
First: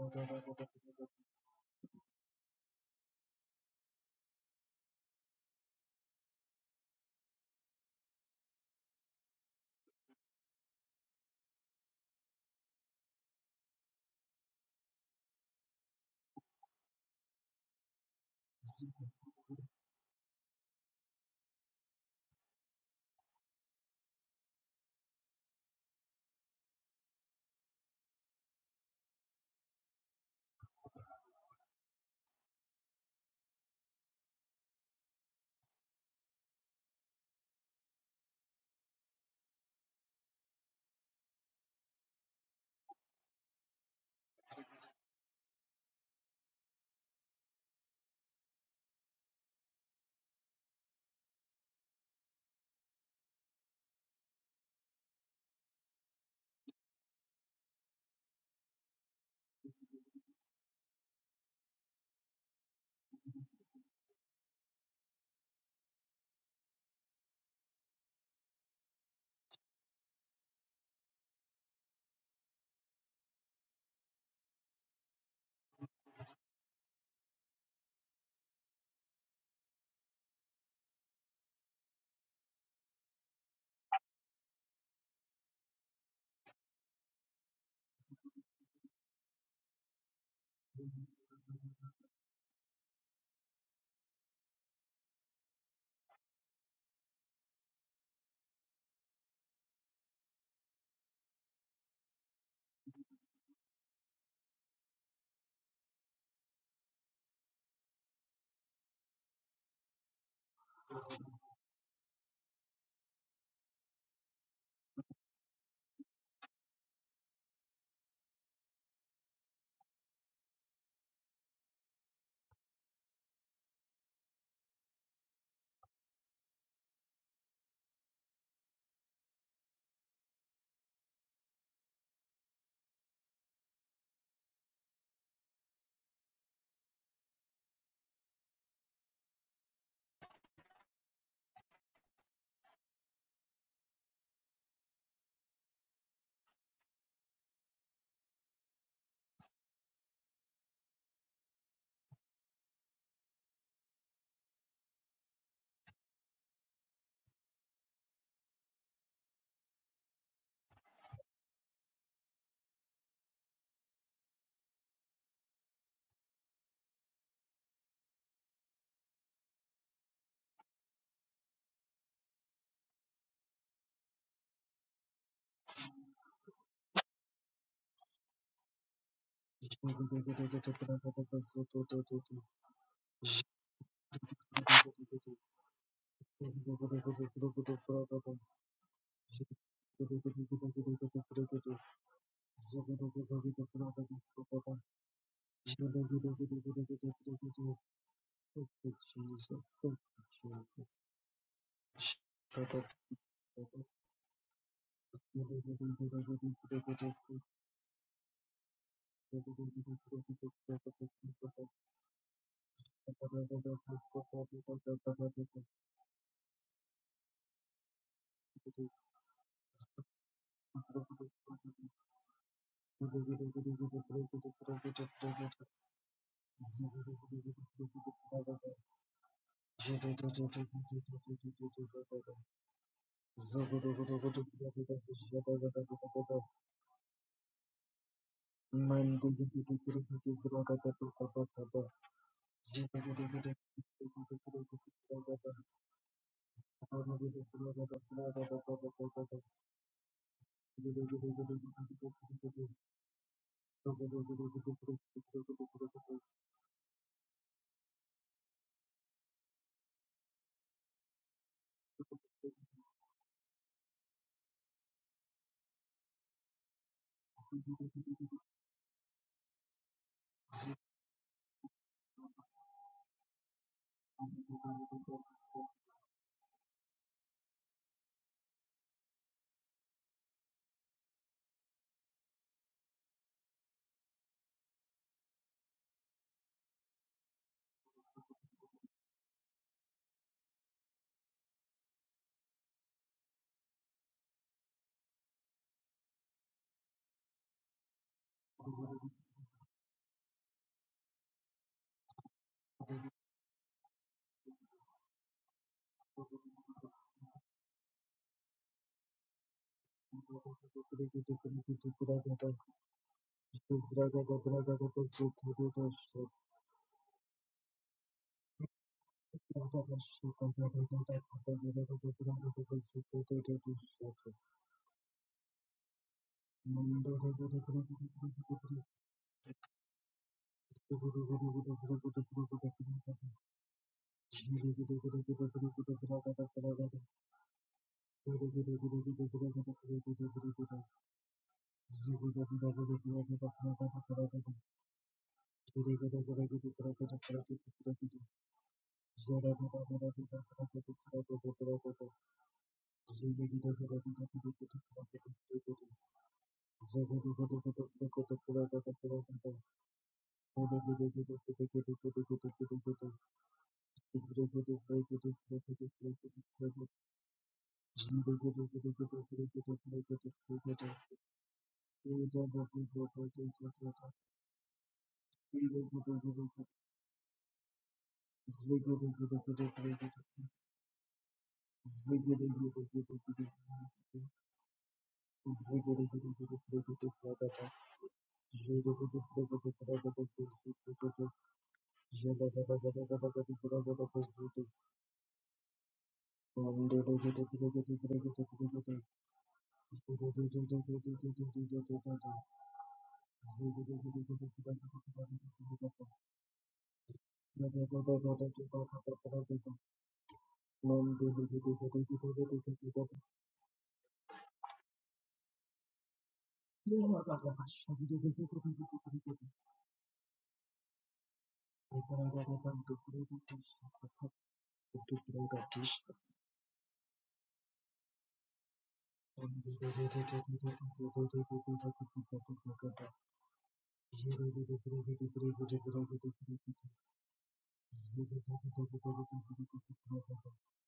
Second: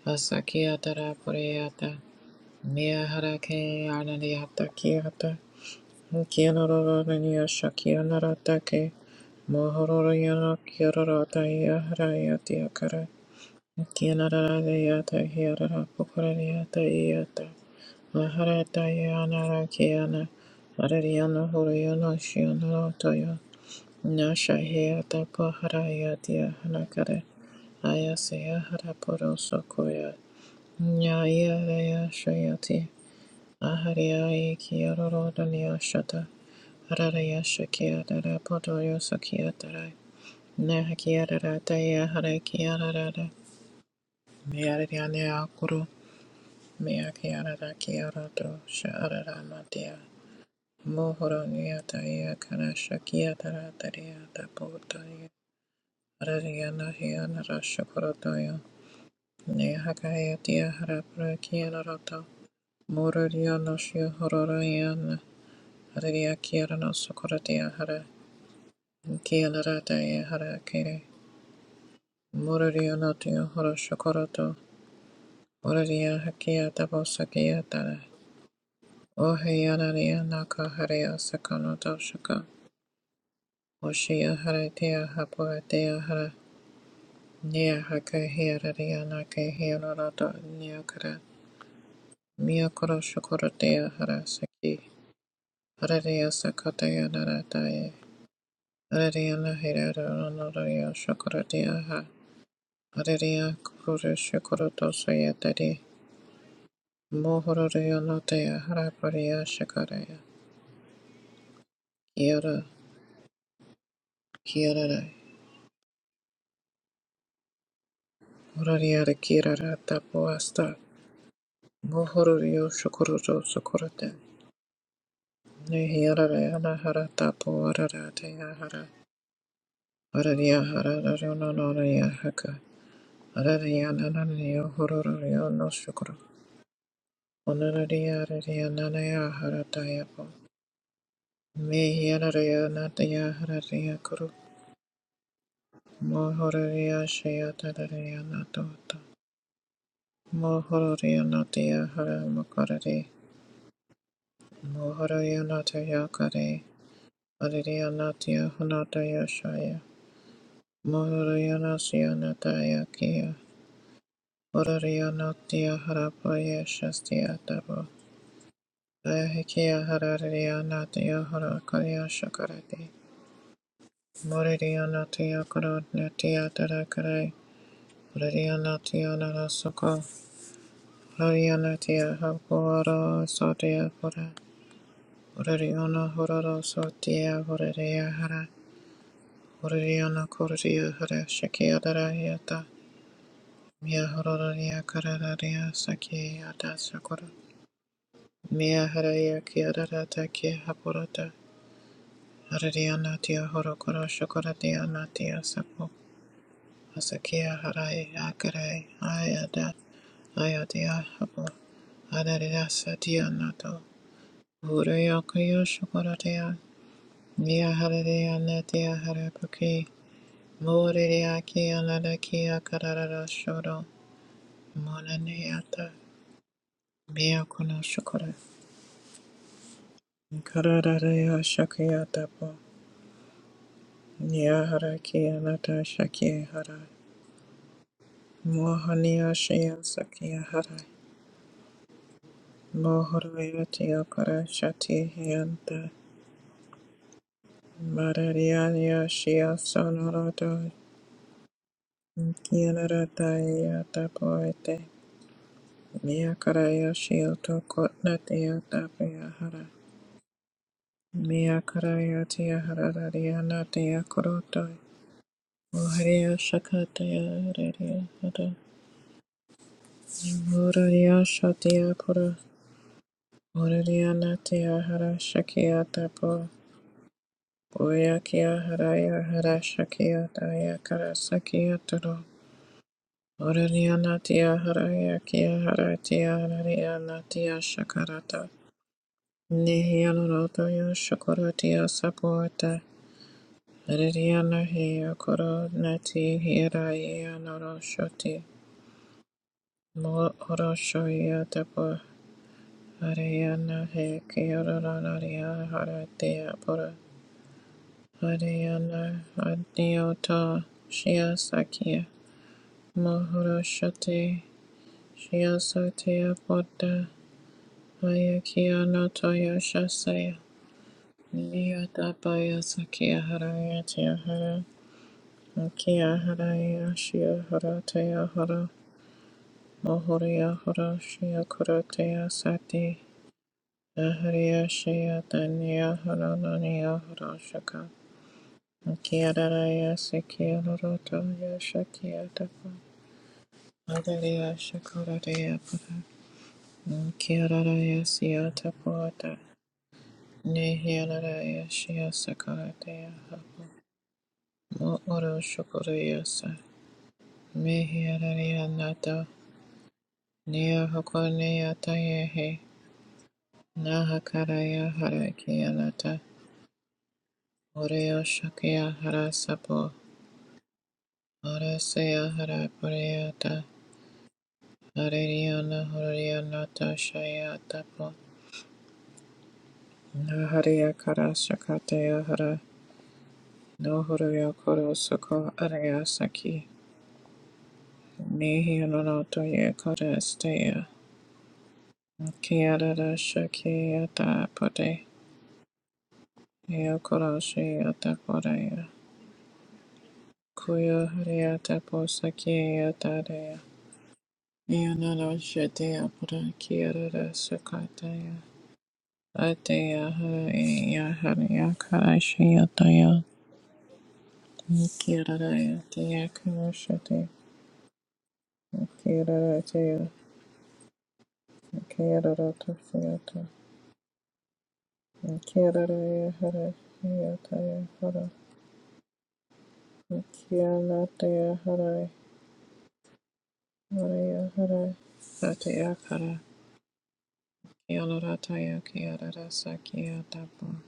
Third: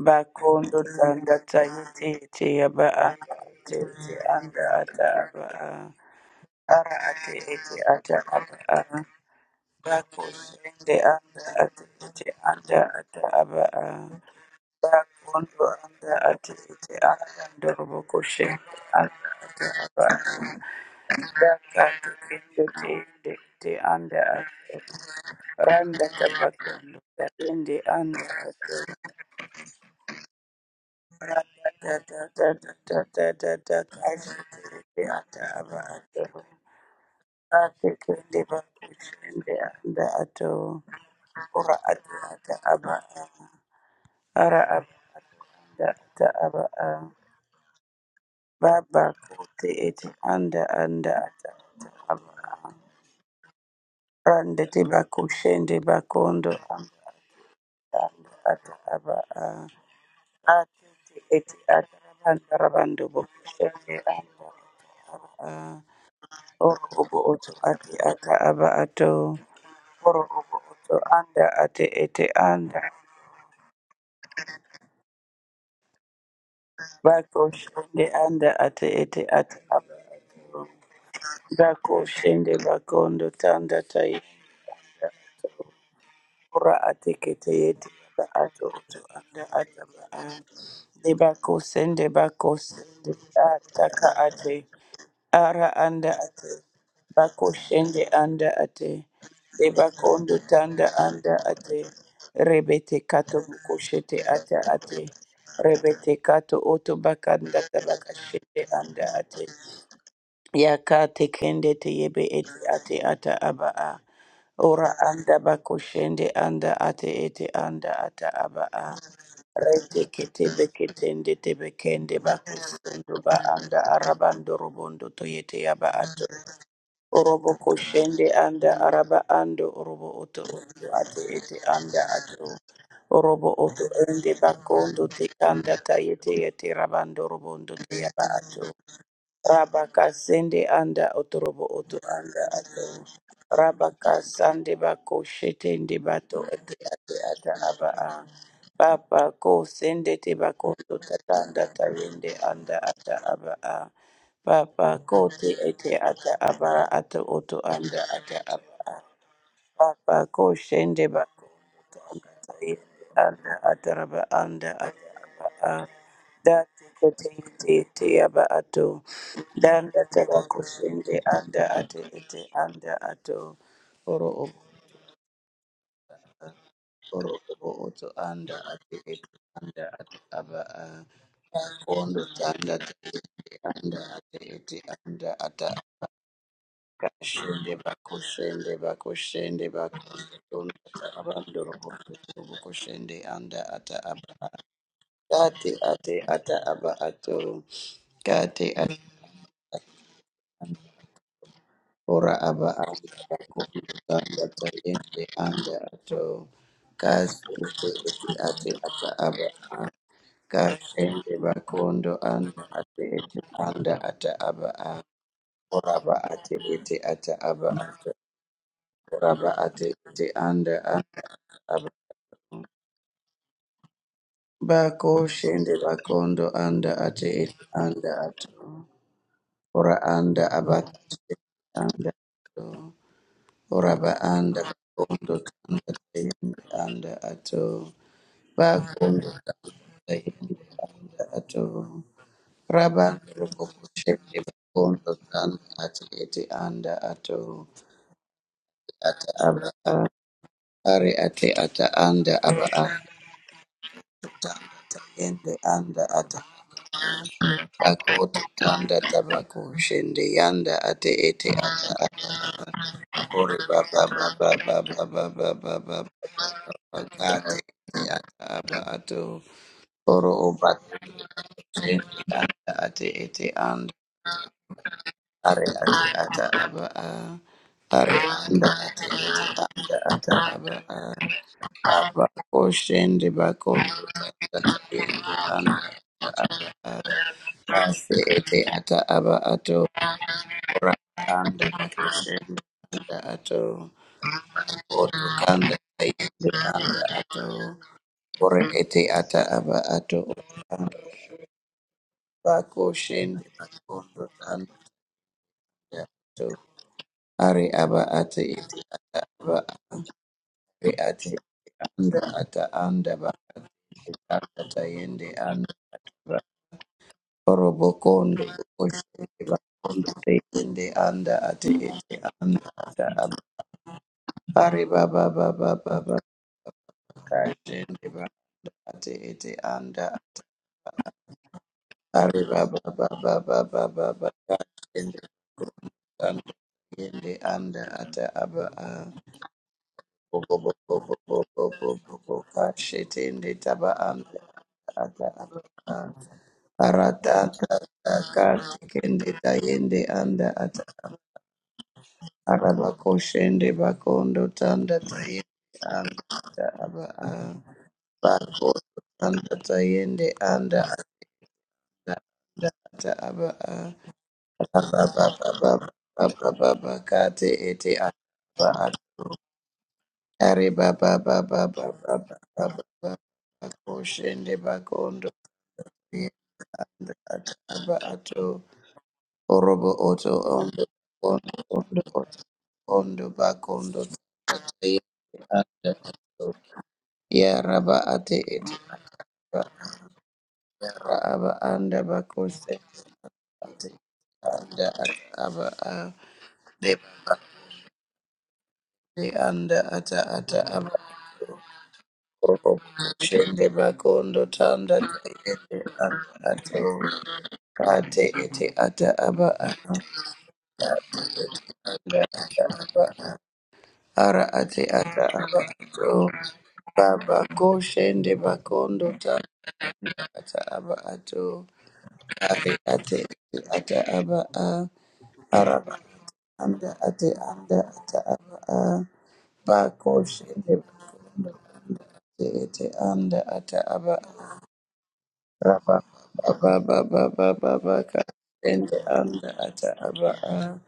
Speaker 2: ba kondo
Speaker 1: Asakiata
Speaker 2: tanda
Speaker 1: Rapureata
Speaker 2: tayete ete aba anda ate
Speaker 1: Miaharake
Speaker 2: ete anda
Speaker 1: Anadiata
Speaker 2: ata
Speaker 1: Kiata
Speaker 2: aba a. ara ate
Speaker 1: Kianoronia
Speaker 2: ete ata aba
Speaker 1: Shakianaratake
Speaker 2: a.
Speaker 1: Mohororiana
Speaker 2: Bakoshende anda
Speaker 1: Kirorata
Speaker 2: ate ete anda
Speaker 1: Yaharayatiakara
Speaker 2: ata aba a.
Speaker 1: Kianarayata
Speaker 2: Bakondo
Speaker 1: Hirara
Speaker 2: anda ate
Speaker 1: Pukurariata
Speaker 2: ete anda
Speaker 1: Iata
Speaker 2: ndorobo koshende
Speaker 1: Maharata
Speaker 2: anda ata aba a.
Speaker 1: Yanarakiana Arariana
Speaker 2: Bakate
Speaker 1: Huriana
Speaker 2: kende tende
Speaker 1: Shianaratoya
Speaker 2: te anda ate.
Speaker 1: Nashahiata
Speaker 2: Randa tabakondo
Speaker 1: Paharayatiahanakare
Speaker 2: tatende anda
Speaker 1: Ayasaya
Speaker 2: ate.
Speaker 1: Haraporoso
Speaker 2: Randa
Speaker 1: Nyaya Shayati
Speaker 2: tatatatatata
Speaker 1: Ahariya
Speaker 2: kashete ete
Speaker 1: Kiyororo
Speaker 2: ata aba
Speaker 1: Dunya
Speaker 2: ato.
Speaker 1: Shata Hararaya
Speaker 2: Ate
Speaker 1: Shakia Dara
Speaker 2: kende
Speaker 1: Podoyo
Speaker 2: bakoshende
Speaker 1: Sakia Dara
Speaker 2: anda ato.
Speaker 1: Nehakia Dara
Speaker 2: Ora ate
Speaker 1: Daya
Speaker 2: ata
Speaker 1: Harakia
Speaker 2: aba
Speaker 1: Dara
Speaker 2: a. ara abada
Speaker 1: Nayariya Neakuru
Speaker 2: ata aba a
Speaker 1: Meakia Dara Kiyororo
Speaker 2: baba
Speaker 1: Sharara
Speaker 2: kote
Speaker 1: Matia
Speaker 2: ete anda anda
Speaker 1: Mohoro
Speaker 2: ata ata aba
Speaker 1: Nyataya
Speaker 2: a
Speaker 1: Kana Shakia Dara Daria
Speaker 2: rande te bako
Speaker 1: Dapodoyo
Speaker 2: shende bakondo
Speaker 1: Harariya
Speaker 2: anda
Speaker 1: Nahia Nara
Speaker 2: anda
Speaker 1: Shakorodoyo
Speaker 2: ata aba a
Speaker 1: Nehakaya Dia
Speaker 2: atete
Speaker 1: Harapra
Speaker 2: ete ata
Speaker 1: Kianaroto
Speaker 2: rabanda rabando boko
Speaker 1: Moraria
Speaker 2: shende
Speaker 1: Nashia
Speaker 2: anda ata
Speaker 1: Hororiana
Speaker 2: aba a
Speaker 1: Hararia
Speaker 2: oro
Speaker 1: Kiarana
Speaker 2: obo oto
Speaker 1: Sokoratia
Speaker 2: ate
Speaker 1: Hara
Speaker 2: ata aba ato oro
Speaker 1: Kialarata
Speaker 2: obo
Speaker 1: Hara
Speaker 2: oto
Speaker 1: Kere
Speaker 2: anda ate ete anda
Speaker 1: Moraria Natio Hora Shokorato Moraria Hakia
Speaker 2: bako
Speaker 1: Dabosakia Tara
Speaker 2: shende anda ate ete ata aba
Speaker 1: Oheanaria
Speaker 2: ato
Speaker 1: Naka Haria Sakanoto
Speaker 2: Dako
Speaker 1: Shaka
Speaker 2: shende bakondo tanda tayenda
Speaker 1: Oshia Haratia
Speaker 2: ato
Speaker 1: Hapoatea Hara
Speaker 2: ora atekete
Speaker 1: Nia
Speaker 2: yete ba ato oto
Speaker 1: Hakahiararia
Speaker 2: anda
Speaker 1: Nake
Speaker 2: ata ba a
Speaker 1: Hianorato
Speaker 2: de
Speaker 1: Niakara
Speaker 2: bako sende bako
Speaker 1: Miakoro
Speaker 2: sende a
Speaker 1: Shokoratia
Speaker 2: taka
Speaker 1: Hara
Speaker 2: ate
Speaker 1: Saki
Speaker 2: ara anda
Speaker 1: Hararia
Speaker 2: ate
Speaker 1: Sakataya
Speaker 2: bako
Speaker 1: Naratae
Speaker 2: shende anda ate
Speaker 1: Ariana
Speaker 2: de
Speaker 1: Herrera
Speaker 2: bakondo tanda
Speaker 1: Noria
Speaker 2: anda ate
Speaker 1: Shakaradia
Speaker 2: rebete kato
Speaker 1: Ariana
Speaker 2: buko
Speaker 1: Kuru
Speaker 2: shete ata
Speaker 1: Shakarato
Speaker 2: ate
Speaker 1: Sayatari
Speaker 2: rebete kato oto bakanda
Speaker 1: Mohoraria
Speaker 2: tabaka
Speaker 1: Notea
Speaker 2: shende anda
Speaker 1: Haraparia
Speaker 2: ate
Speaker 1: Shakaraya
Speaker 2: Yaka tekende teyebe ete
Speaker 1: Kiara
Speaker 2: ate ata aba a. Ora
Speaker 1: Kiara
Speaker 2: anda bakushende anda ate ete anda ata aba a.
Speaker 1: Horaria Kirara
Speaker 2: Rete kete
Speaker 1: Tapuasta
Speaker 2: beketende tebekende
Speaker 1: Mohorio
Speaker 2: bakusundu ba
Speaker 1: Shakarato
Speaker 2: anda
Speaker 1: Sakurate
Speaker 2: arabando robondo toyete yaba ato.
Speaker 1: Nehiara Anahara Tapu
Speaker 2: Orobo kushende
Speaker 1: Araratea
Speaker 2: anda
Speaker 1: Hara
Speaker 2: araba ando orobo oto
Speaker 1: Araria
Speaker 2: oto
Speaker 1: Hara
Speaker 2: ate
Speaker 1: Riono
Speaker 2: ete anda
Speaker 1: Noria
Speaker 2: ato.
Speaker 1: Haka
Speaker 2: Orobo oto
Speaker 1: Araria
Speaker 2: ende
Speaker 1: Nananio
Speaker 2: bakondo te
Speaker 1: hororio No
Speaker 2: anda
Speaker 1: Shakara
Speaker 2: tayete yete yete rabando robondo te
Speaker 1: Onoraria
Speaker 2: yaba ato.
Speaker 1: Ariana
Speaker 2: Rabaka
Speaker 1: Harataya
Speaker 2: sende anda otorobo oto anda
Speaker 1: Mehiraya
Speaker 2: ato.
Speaker 1: Natya Haraya
Speaker 2: Rabaka
Speaker 1: Kuru
Speaker 2: sande bako shetende bato ete
Speaker 1: Mohoraya
Speaker 2: ate ata aba a.
Speaker 1: Shayataraya Natota
Speaker 2: Papa ko sende te bako to
Speaker 1: Mohoraya
Speaker 2: tata anda
Speaker 1: Natya Hara
Speaker 2: tayende anda
Speaker 1: Makarare
Speaker 2: ata aba a. Papa ko
Speaker 1: Mohoraya
Speaker 2: te ete
Speaker 1: Natya
Speaker 2: ata
Speaker 1: Kare
Speaker 2: aba ato oto
Speaker 1: Araya
Speaker 2: anda ata
Speaker 1: Natya
Speaker 2: aba a.
Speaker 1: Hanataya Shaya
Speaker 2: Papa ko shende ba
Speaker 1: Mohoraya Nasya
Speaker 2: kanga tayende
Speaker 1: Nataya Kiya
Speaker 2: anda ataraba anda
Speaker 1: Horaya
Speaker 2: ataraba
Speaker 1: Natya
Speaker 2: a da
Speaker 1: Harapaya
Speaker 2: teke
Speaker 1: Shastya
Speaker 2: teke
Speaker 1: Tabo
Speaker 2: teke yaba ato
Speaker 1: Ahikiya
Speaker 2: danda taba ko
Speaker 1: Hararaya Natya
Speaker 2: anda ate
Speaker 1: Harakarya
Speaker 2: ete
Speaker 1: Shakarate
Speaker 2: anda ato oro obo
Speaker 1: Morariya Natya Karo Natya Tarakarai
Speaker 2: oro obo oto anda
Speaker 1: Purariana
Speaker 2: ate ete
Speaker 1: Tiana
Speaker 2: anda
Speaker 1: Rasoko,
Speaker 2: ate aba a
Speaker 1: Purariana Tia
Speaker 2: kondo tanda teke
Speaker 1: Hakuara Sotia
Speaker 2: anda
Speaker 1: Pura,
Speaker 2: ate ete anda
Speaker 1: Purariana Hororo Sotia
Speaker 2: Kashende
Speaker 1: Puraria Hara,
Speaker 2: bakushende bakushende
Speaker 1: Purariana Korea
Speaker 2: bakushende
Speaker 1: Hara
Speaker 2: abandoro
Speaker 1: Shakia
Speaker 2: bokotoro
Speaker 1: Darayata,
Speaker 2: bokushende anda ata
Speaker 1: Mia
Speaker 2: aba
Speaker 1: Hororia Karadaria
Speaker 2: kate
Speaker 3: Thank you,
Speaker 2: ate
Speaker 3: Jesus.
Speaker 1: Saki
Speaker 2: ata
Speaker 1: Ada
Speaker 2: aba
Speaker 1: Sakura,
Speaker 2: ato.
Speaker 3: Thank
Speaker 2: kate
Speaker 1: Mia
Speaker 2: ate
Speaker 1: Haraya
Speaker 3: you,
Speaker 1: Kiadara
Speaker 3: Jesus.
Speaker 1: Taki Hapurata,
Speaker 2: ora aba anda
Speaker 1: Purariana Tia
Speaker 2: bakushende
Speaker 1: Horokora
Speaker 2: anda
Speaker 1: Shakura Tia
Speaker 2: tayende
Speaker 1: Natia
Speaker 2: anda
Speaker 1: Sapo.
Speaker 2: ato. kasi
Speaker 1: Asakia
Speaker 2: ate
Speaker 1: Harai
Speaker 2: ate
Speaker 1: Akarai
Speaker 2: ata aba
Speaker 1: Ayada
Speaker 2: a.
Speaker 1: Ayadia
Speaker 2: kashende
Speaker 1: Hapo
Speaker 2: bakondo anda
Speaker 1: Adaria
Speaker 2: ate
Speaker 1: Satia
Speaker 2: ete
Speaker 1: Nato
Speaker 2: anda ata aba a.
Speaker 1: Urayo Kayo
Speaker 2: ora aba ate
Speaker 1: Shukuratia
Speaker 2: ete ata
Speaker 1: Mia
Speaker 2: aba
Speaker 1: Hararia Natia
Speaker 2: Raba ate
Speaker 1: Harapuki
Speaker 2: ete anda anda
Speaker 1: Moriria Kia
Speaker 2: aba.
Speaker 1: Nadakia Karara Shodo
Speaker 2: Bako shende
Speaker 1: Monaniata
Speaker 2: bakondo anda ate
Speaker 1: Mia
Speaker 2: ete
Speaker 1: Kuno
Speaker 2: anda
Speaker 1: Shukura
Speaker 2: ato. Ora anda abate ete
Speaker 1: Karararia Shakia
Speaker 2: anda
Speaker 1: Tapo
Speaker 2: ato. Ora ba anda
Speaker 1: Nia
Speaker 2: bakondo
Speaker 1: Harakia Nata
Speaker 2: tanda
Speaker 3: Zogo
Speaker 1: Shakia
Speaker 2: tayende
Speaker 1: Hara
Speaker 2: anda ato. Bakondo
Speaker 1: Mohania
Speaker 3: Mandela
Speaker 2: tanda
Speaker 1: Shia Sakia
Speaker 2: tayende
Speaker 1: Hara
Speaker 2: anda ato. Raba roko
Speaker 1: Mohoriati
Speaker 2: shende
Speaker 1: okara shati
Speaker 2: bakondo tanda
Speaker 1: hianta.
Speaker 2: ate ete anda ato.
Speaker 1: Marariania
Speaker 2: Ata
Speaker 1: shia
Speaker 2: aba a.
Speaker 1: sonorata.
Speaker 2: Ari ate ata anda aba a.
Speaker 1: Kianarata iata poete.
Speaker 2: Yende anda ata
Speaker 1: Miakaraya shia
Speaker 2: ako
Speaker 1: tokotnatia
Speaker 2: tanda tabako
Speaker 1: tapiahara.
Speaker 2: shende yanda ate ete ata
Speaker 1: Miakaraya
Speaker 2: ata
Speaker 1: tia
Speaker 2: kore
Speaker 1: harariana
Speaker 2: baba
Speaker 1: tia
Speaker 2: baba
Speaker 1: korotoi.
Speaker 2: baba baba baba
Speaker 1: Moharia
Speaker 2: baba
Speaker 1: shakataya
Speaker 2: kate ete
Speaker 1: reria
Speaker 2: ata
Speaker 1: hara.
Speaker 2: aba ato oro oba shende
Speaker 1: Moraria shatia pura.
Speaker 2: anda ate ete anda
Speaker 1: Morariana tia hara
Speaker 2: are
Speaker 1: shakia
Speaker 2: ate
Speaker 1: tapo.
Speaker 2: ata aba a are
Speaker 1: Oyakia
Speaker 2: anda ate
Speaker 1: Haraya
Speaker 2: ete anda
Speaker 1: Harashakia
Speaker 2: ata aba
Speaker 1: Daya
Speaker 2: a
Speaker 1: Karasakia Toro
Speaker 2: aba ko shende bako tanda
Speaker 1: Orarianatia
Speaker 2: tabako
Speaker 1: Haraya
Speaker 2: shende
Speaker 1: Kia
Speaker 2: anda
Speaker 1: Haratia Hararianatia
Speaker 2: Asi
Speaker 1: Shakarata
Speaker 2: ete ata aba ato
Speaker 1: Nihianuroto
Speaker 2: ora anda
Speaker 1: Yoshakuratia
Speaker 2: ate
Speaker 1: Sapuata
Speaker 2: anda ato
Speaker 1: Haririana Hia
Speaker 2: oto
Speaker 1: Koro
Speaker 2: kanda
Speaker 1: Nati
Speaker 2: taende anda
Speaker 1: Hiraya
Speaker 2: ato
Speaker 1: Noroshoti
Speaker 2: ore ete ata aba ato
Speaker 1: Mo
Speaker 2: anda
Speaker 1: Oroshoya Tapa
Speaker 2: bako shende
Speaker 1: Hariana He
Speaker 2: akondo anda
Speaker 1: Kioranaria
Speaker 2: ato
Speaker 1: Haratia Pura
Speaker 2: are aba ate ete
Speaker 1: Hariana
Speaker 2: aba
Speaker 1: Adiota
Speaker 2: are ate
Speaker 1: Shia Sakia
Speaker 2: anda ata anda ba
Speaker 1: Mahoroshate
Speaker 2: ata taende anda
Speaker 1: Shiasatea
Speaker 2: ba
Speaker 1: Bodda
Speaker 2: oro bokondo
Speaker 1: Ayakia
Speaker 2: bokoshende
Speaker 1: Notoya
Speaker 2: bakondo
Speaker 1: Shasaya
Speaker 2: taende anda ate
Speaker 1: Niyata
Speaker 2: ete
Speaker 1: Baya
Speaker 2: anda
Speaker 1: Sakia
Speaker 2: ata
Speaker 1: Haraya Tiahara
Speaker 2: Ari baba baba baba
Speaker 1: Akia Haraya Shia
Speaker 2: kashende
Speaker 1: Haratea Hara
Speaker 2: bakate ete anda.
Speaker 1: Mahoria Hara
Speaker 3: Zagada
Speaker 1: Shia Kuratea
Speaker 2: Ari baba
Speaker 1: Sati
Speaker 2: baba baba baba
Speaker 1: Aharia
Speaker 2: kashende
Speaker 1: Shia Dania
Speaker 2: anda
Speaker 1: Haranania
Speaker 2: yende anda
Speaker 1: Harashaka
Speaker 2: ata aba a.
Speaker 1: Akia Daraya
Speaker 2: Boko
Speaker 1: Sikia
Speaker 2: boko
Speaker 1: Norota
Speaker 2: boko boko
Speaker 1: Yashakia
Speaker 2: boko
Speaker 1: Tapa
Speaker 2: kashetende taba anda
Speaker 1: Adaria
Speaker 2: ata aba
Speaker 1: Shakuratea
Speaker 2: a. Arata
Speaker 1: Kiararaya
Speaker 2: tata
Speaker 1: siata
Speaker 2: kashende
Speaker 1: puata.
Speaker 2: tayende anda ata.
Speaker 1: Nehiararaya shia sakaratea.
Speaker 2: Arabakoshende bakondo tanda
Speaker 1: Mo'oro
Speaker 2: tayende anda ata
Speaker 1: shokoreyasa.
Speaker 2: aba a
Speaker 1: Mehiararaya
Speaker 2: bakondo
Speaker 1: nata.
Speaker 2: tanda tayende anda
Speaker 1: Nea
Speaker 2: ata
Speaker 1: hokonea tayehe.
Speaker 2: anda ata aba a
Speaker 1: Nahakaraya harakianata.
Speaker 2: abababababababa kate ete
Speaker 1: Oreo
Speaker 2: ata
Speaker 3: Ziggy
Speaker 2: aba
Speaker 1: shakia
Speaker 2: ato
Speaker 1: harasapo. Arasea
Speaker 2: aribabababababababa
Speaker 1: harapureata.
Speaker 2: bakoshende bakondo
Speaker 1: Areriana
Speaker 2: tayende
Speaker 1: horianata
Speaker 2: anda ata aba
Speaker 1: shayatapo.
Speaker 2: ato orobo oto ondo
Speaker 1: Naharia
Speaker 2: ondo ondo
Speaker 1: karashakatea hara.
Speaker 2: Ondo bakondo
Speaker 1: Nohoria korosoko araya saki.
Speaker 2: Ya rabba ate etaba
Speaker 1: Nihiloroto yekodestea.
Speaker 2: yara aba anda bakose
Speaker 1: Kiarara
Speaker 2: ate
Speaker 1: shakiata
Speaker 2: anda
Speaker 1: pote.
Speaker 2: ata aba a deba
Speaker 1: Neokoroshiata korea.
Speaker 2: ate anda ata ata aba
Speaker 1: Kuyo hariata
Speaker 2: Oro
Speaker 1: posakiata rea.
Speaker 2: shende bakondo tanda
Speaker 1: Ionoro
Speaker 2: tayende
Speaker 1: shetea
Speaker 2: anda
Speaker 1: pura
Speaker 2: ato
Speaker 1: kiarara
Speaker 3: Thank
Speaker 2: ate
Speaker 1: sukataya.
Speaker 2: ete ata aba
Speaker 1: Atea harai ya haria
Speaker 2: anda ata
Speaker 1: karashiata
Speaker 2: aba
Speaker 1: ya.
Speaker 2: ara ate ata
Speaker 1: Kiarara
Speaker 2: aba
Speaker 1: ya tea
Speaker 2: ato
Speaker 1: karoshate.
Speaker 2: baba koshende bakondo
Speaker 1: Kiarara tea.
Speaker 2: ata aba ato
Speaker 1: Kiarara
Speaker 2: ate ate
Speaker 1: tosiata.
Speaker 2: ete ata aba a araba
Speaker 1: Kiarara ya
Speaker 2: anda ate anda ata
Speaker 1: harai.
Speaker 2: aba a ba ko shende ate
Speaker 1: Kianataya harai,
Speaker 2: ete anda ata aba a
Speaker 1: Maria harai, Satya
Speaker 2: raba
Speaker 1: kara,
Speaker 2: ba ba ba ba ba ba ka
Speaker 1: Kianarataya
Speaker 2: shende anda
Speaker 1: kiarasa
Speaker 2: ata aba a
Speaker 1: kiatapu,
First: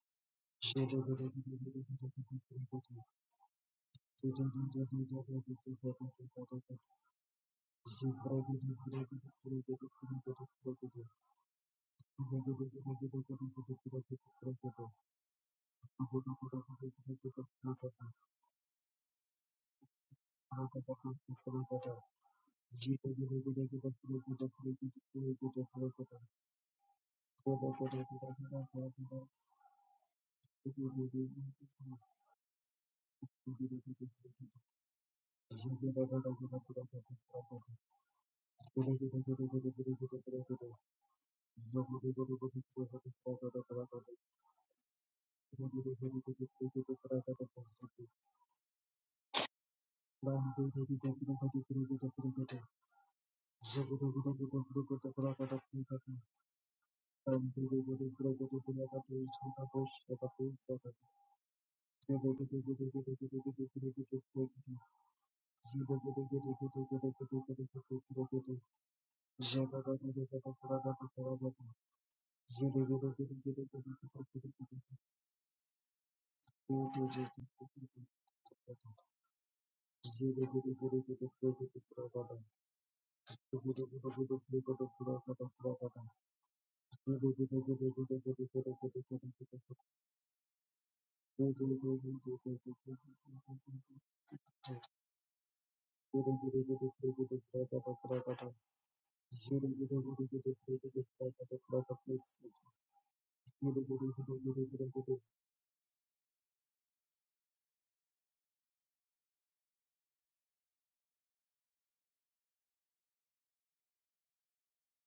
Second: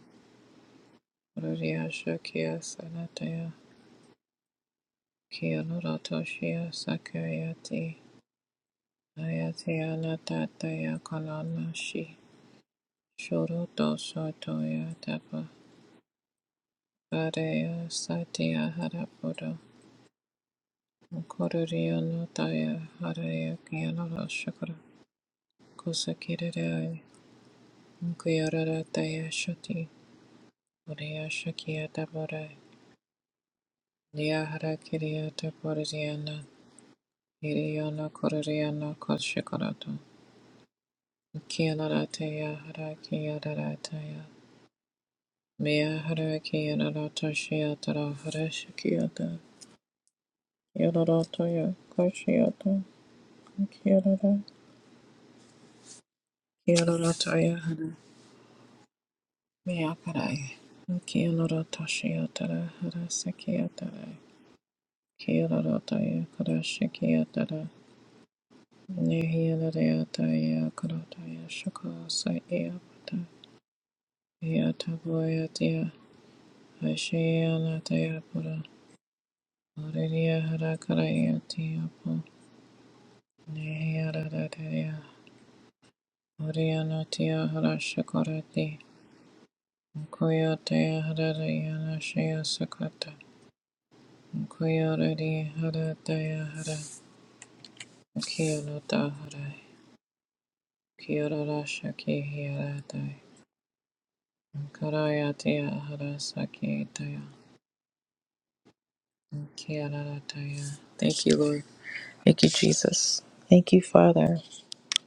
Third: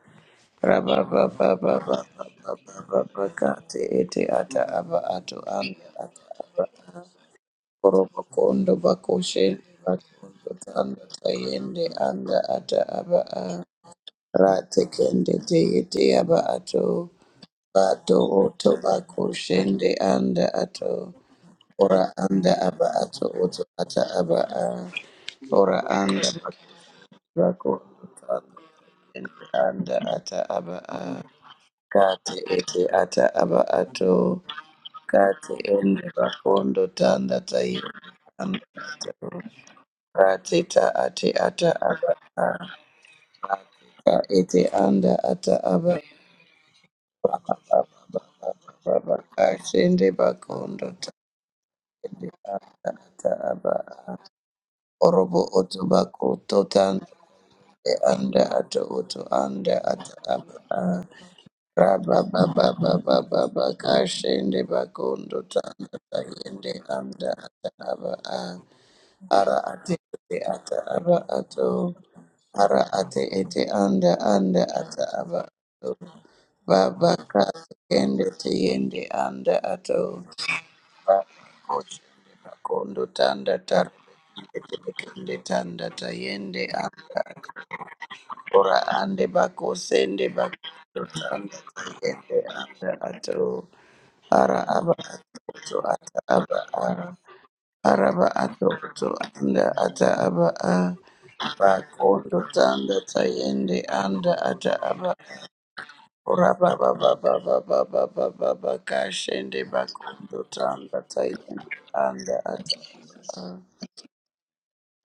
Speaker 2: raba ba ba ba
Speaker 1: Raria
Speaker 2: ba ba ba
Speaker 1: shakia
Speaker 2: ba ba ba ka
Speaker 1: sanataya,
Speaker 2: te ete ata aba ato anda ata aba
Speaker 1: Kianuratoshia
Speaker 3: you.
Speaker 2: a
Speaker 1: sakayati,
Speaker 3: Thank you.
Speaker 2: koroba kondo ba shende ba
Speaker 1: Ayatya natataya
Speaker 2: tanda tayende
Speaker 1: kalanashi,
Speaker 2: anda ata aba a
Speaker 1: Shuruto sotoya
Speaker 2: ratekende
Speaker 1: tapa,
Speaker 2: teyete yaba ato
Speaker 1: Vareya
Speaker 2: bato oto
Speaker 1: satya
Speaker 2: bako
Speaker 1: harapudo,
Speaker 2: shende anda ato ora anda aba
Speaker 1: Kururianataya
Speaker 2: ato
Speaker 1: haraya
Speaker 2: oto ata aba a
Speaker 1: kianarashakara,
Speaker 2: ora anda bako
Speaker 1: Kusakiraya,
Speaker 2: bako oto ata
Speaker 1: Kuyararataya
Speaker 2: shende
Speaker 1: shati,
Speaker 2: anda ata aba a
Speaker 1: Korea Shakyata
Speaker 2: kate
Speaker 1: Bore
Speaker 2: ete ata aba ato
Speaker 1: Liahara Kiriata
Speaker 2: kate ende
Speaker 1: Borziana
Speaker 2: bakondo tanda tayi
Speaker 1: Iriana
Speaker 2: anda
Speaker 1: Koreana
Speaker 2: ato
Speaker 1: Koshikarata
Speaker 2: rateta ate ata aba
Speaker 1: Kianarate
Speaker 2: a
Speaker 1: Yahara
Speaker 2: rateta
Speaker 1: Kiadarataya
Speaker 2: ete anda ata aba
Speaker 1: Miahara
Speaker 3: Thank
Speaker 1: Kianarata Shiatara Hara Shakyata
Speaker 2: Ashende bakondo
Speaker 1: Yadarataya
Speaker 2: takende
Speaker 1: Koshiata
Speaker 2: anda ata aba a.
Speaker 1: Kianara
Speaker 2: orobo oto bako totando
Speaker 1: Kianarataya
Speaker 2: e anda ato oto anda ata aba
Speaker 1: Miakarai
Speaker 2: a.
Speaker 1: Kianarata
Speaker 2: raba baba
Speaker 1: Shiatara Hara
Speaker 2: baba baba
Speaker 1: Sakyatara
Speaker 2: kashende bakondo tanda
Speaker 1: Kianarataya
Speaker 2: takende anda
Speaker 1: Kara
Speaker 2: ata aba a. ara ate
Speaker 1: Nihilariata
Speaker 2: ete ata aba
Speaker 1: Yakarata
Speaker 2: ato
Speaker 1: Shakasa
Speaker 2: ara ate
Speaker 1: Yapata
Speaker 2: ete anda anda ata aba
Speaker 1: Yataboyatia
Speaker 2: ato Babaka
Speaker 1: Ashiyanataya
Speaker 2: tekende
Speaker 1: Pura
Speaker 2: teyende anda ato
Speaker 1: Uriya Harakarayati Apo
Speaker 2: koshende
Speaker 3: you.
Speaker 2: bakondo
Speaker 3: Peace
Speaker 2: tanda tarbe
Speaker 1: Nihilaratia
Speaker 2: tekende tanda tayende anda
Speaker 1: Uriyanatia
Speaker 2: ora
Speaker 1: Harashakarati
Speaker 2: ande bako sende
Speaker 1: Mukuyataya
Speaker 2: bakondo tanda
Speaker 1: Hararayana
Speaker 2: tayende
Speaker 1: Shaya
Speaker 2: anda
Speaker 1: Sakata
Speaker 2: ato ara aba ato
Speaker 1: Mukuyarari
Speaker 2: oto ata
Speaker 1: Harataya
Speaker 2: aba
Speaker 1: Hara
Speaker 2: ara araba ato oto
Speaker 1: Kiyanata Hara
Speaker 2: anda ata aba a
Speaker 1: Kiyarara Shaki
Speaker 2: bakondo tanda
Speaker 1: Hiyaratai
Speaker 2: tayende anda ata aba
Speaker 1: Karayati
Speaker 2: Uraba
Speaker 1: Harasaki
Speaker 2: ba ba
Speaker 1: itaya
Speaker 2: ba ba ba ba ba ba ba kashende bakondo
Speaker 1: Kiararataya.
Speaker 2: tanda
Speaker 1: Thank you, Lord.
Speaker 2: taiyende anda
Speaker 1: Thank you,
Speaker 2: ata.
Speaker 1: Jesus. Thank you, Father.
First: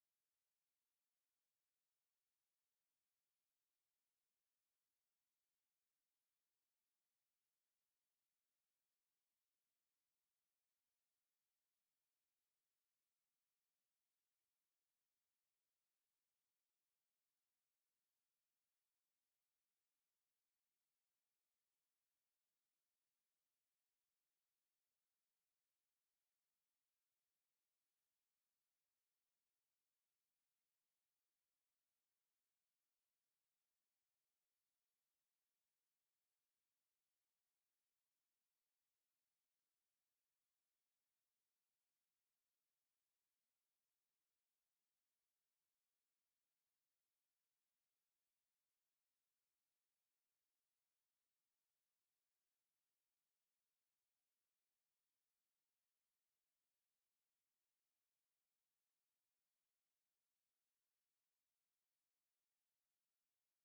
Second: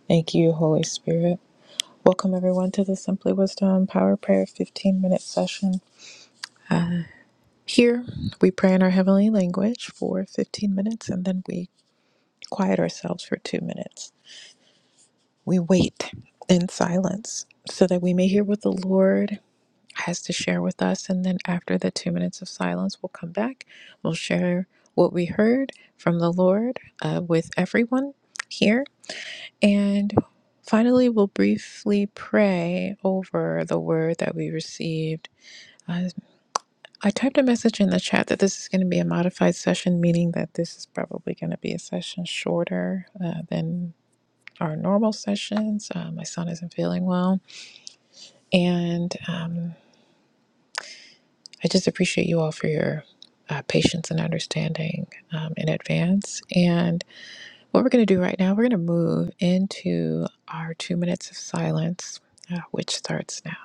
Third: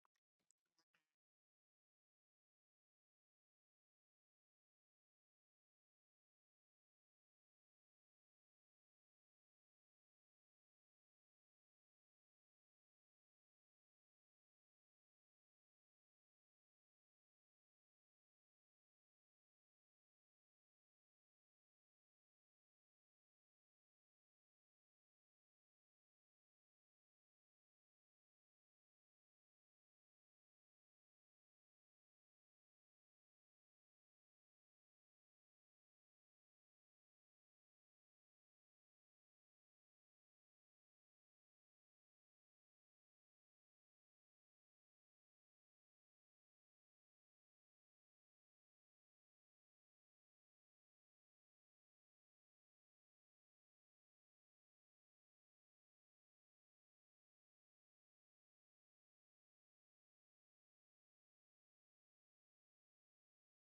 Speaker 1: Thank you, Holy Spirit. Welcome, everyone, to the Simply Wisdom Power Prayer 15 minute session. Here, we pray in our heavenly language for 15 minutes and then we quiet ourselves for two minutes. We wait in silence so that we may hear what the Lord has to share with us. And then, after the two minutes of silence, we'll come back. We'll share what we heard from the Lord uh, with everyone here And finally, we'll briefly pray over the word that we received. Uh, I typed a message in the chat that this is going to be a modified session, meaning that this is probably going to be a session shorter uh, than our normal sessions. Uh, my son isn't feeling well. And um, I just appreciate you all for your uh, patience and understanding um, in advance. And what we're going to do right now, we're going to move into our two minutes of silence, uh, which starts now.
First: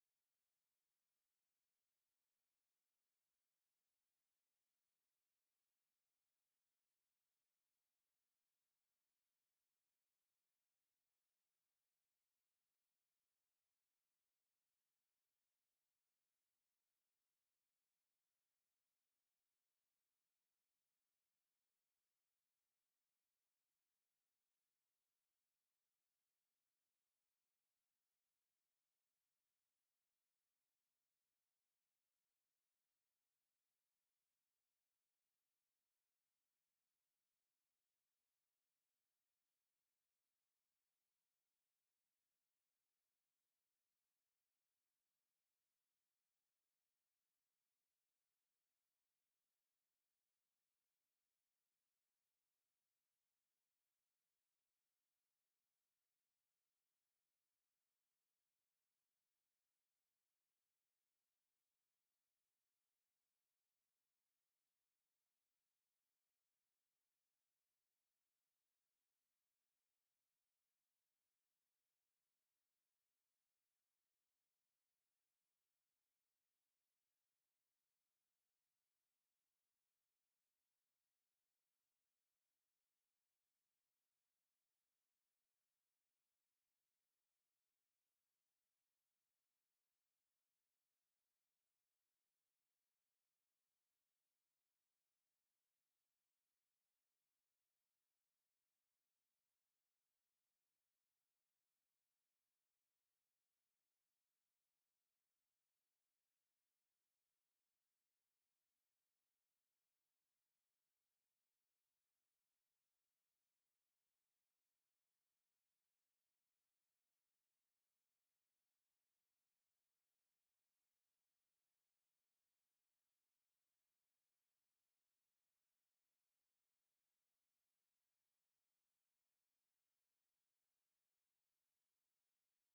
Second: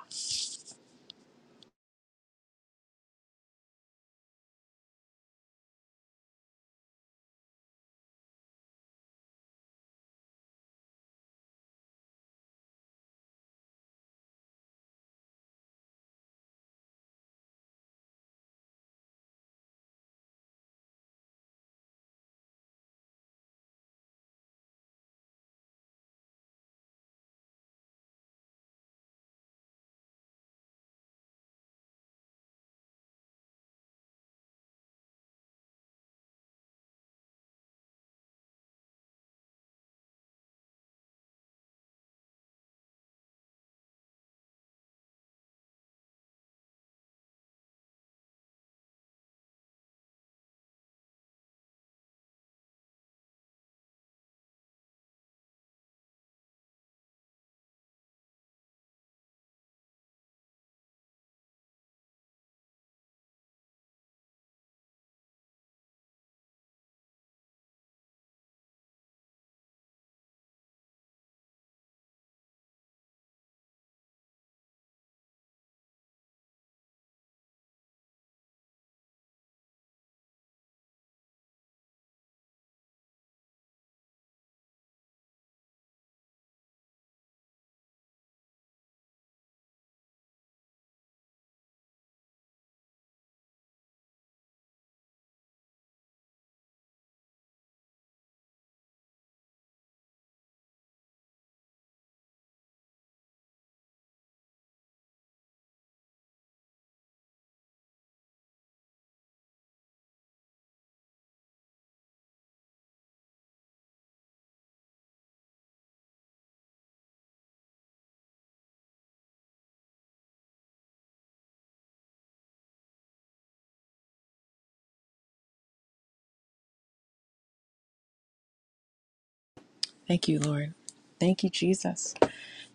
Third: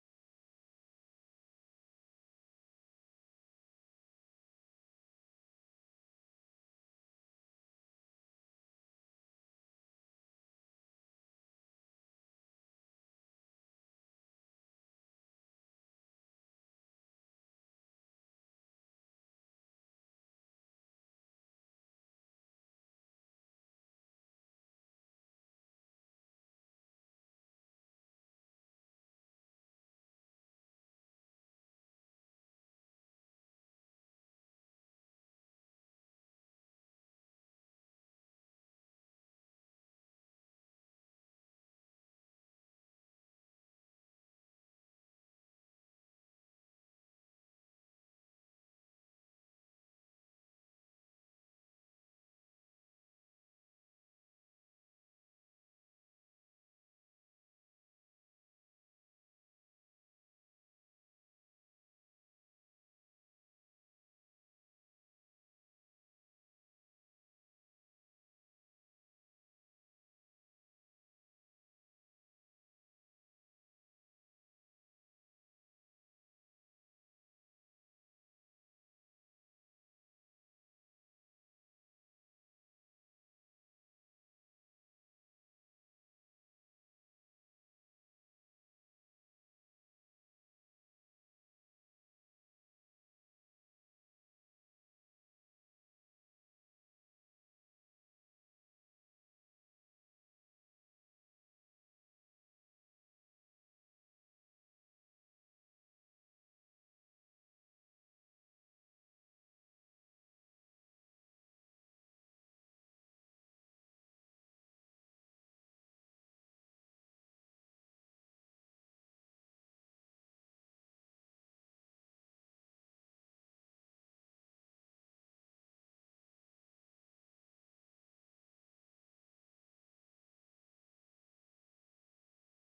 Speaker 1: Thank you, Lord. Thank you, Jesus.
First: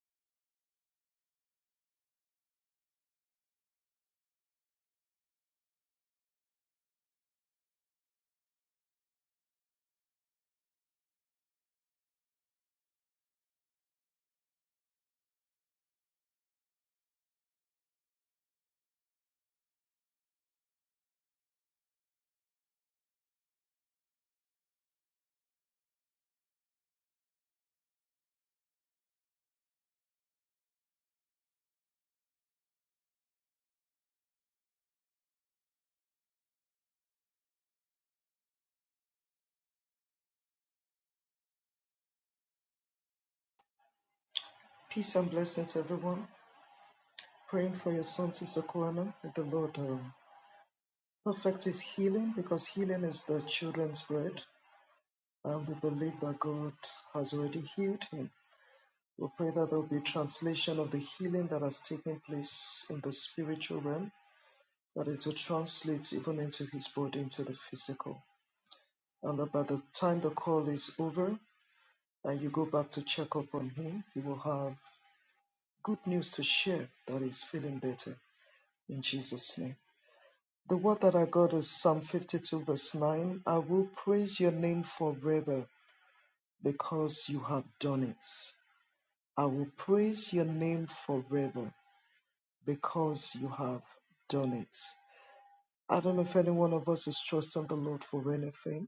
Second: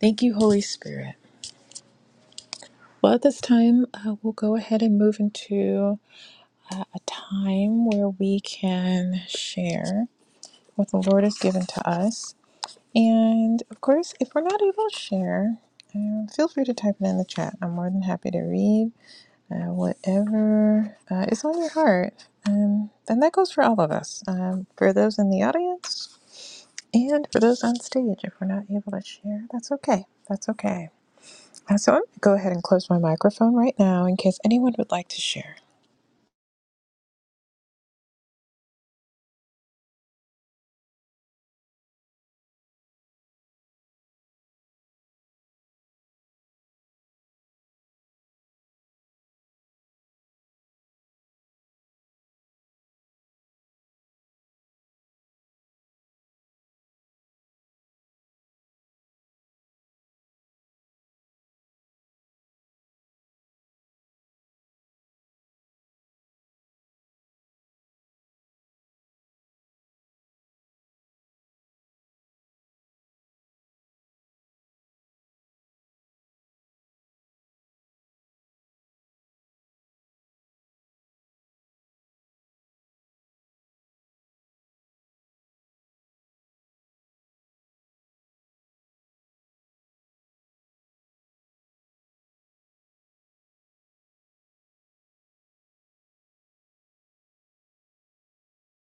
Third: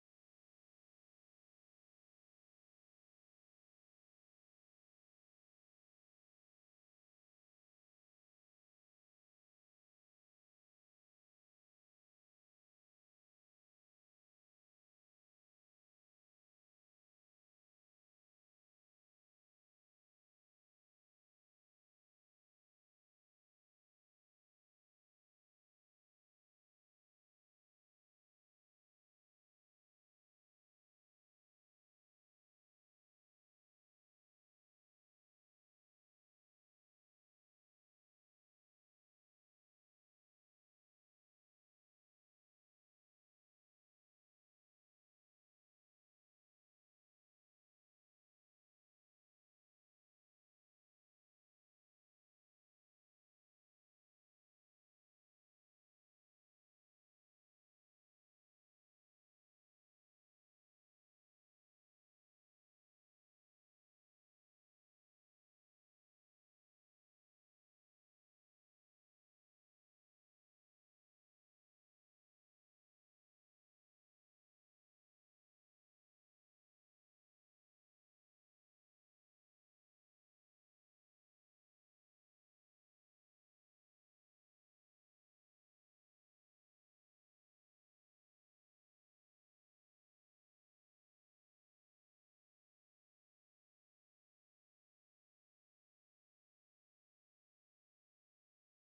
Speaker 1: Thank you, Holy Spirit. Well, at this time, uh, we'll go ahead and move into uh, a time where we can share what the Lord has given to us. And of course, if we're not able to share, um, feel free to type it in the chat. I'm more than happy to read uh, whatever uh, is on your heart. Um, and that goes for all of us. Um, for those in the audience, And for those on stage, if we're not able to share, that's okay. That's okay. Uh, So I'm going to go ahead and close my microphone right now in case anyone would like to share.
Speaker 3: and blessings, everyone. Praying for your son, Sister Kuana, that the Lord um, perfect his healing because healing is the children's bread. And we believe that God has already healed him. We pray that there will be translation of the healing that has taken place in the spiritual realm, that it will translate even into his body, into the physical. And that by the time the call is over and you go back to check up on him, he will have good news to share that he's feeling better in Jesus' name. The word that I got is Psalm 52, verse 9. I will praise your name forever because you have done it. I will praise your name forever because you have done it. I don't know if any one of us is trusting the Lord for anything,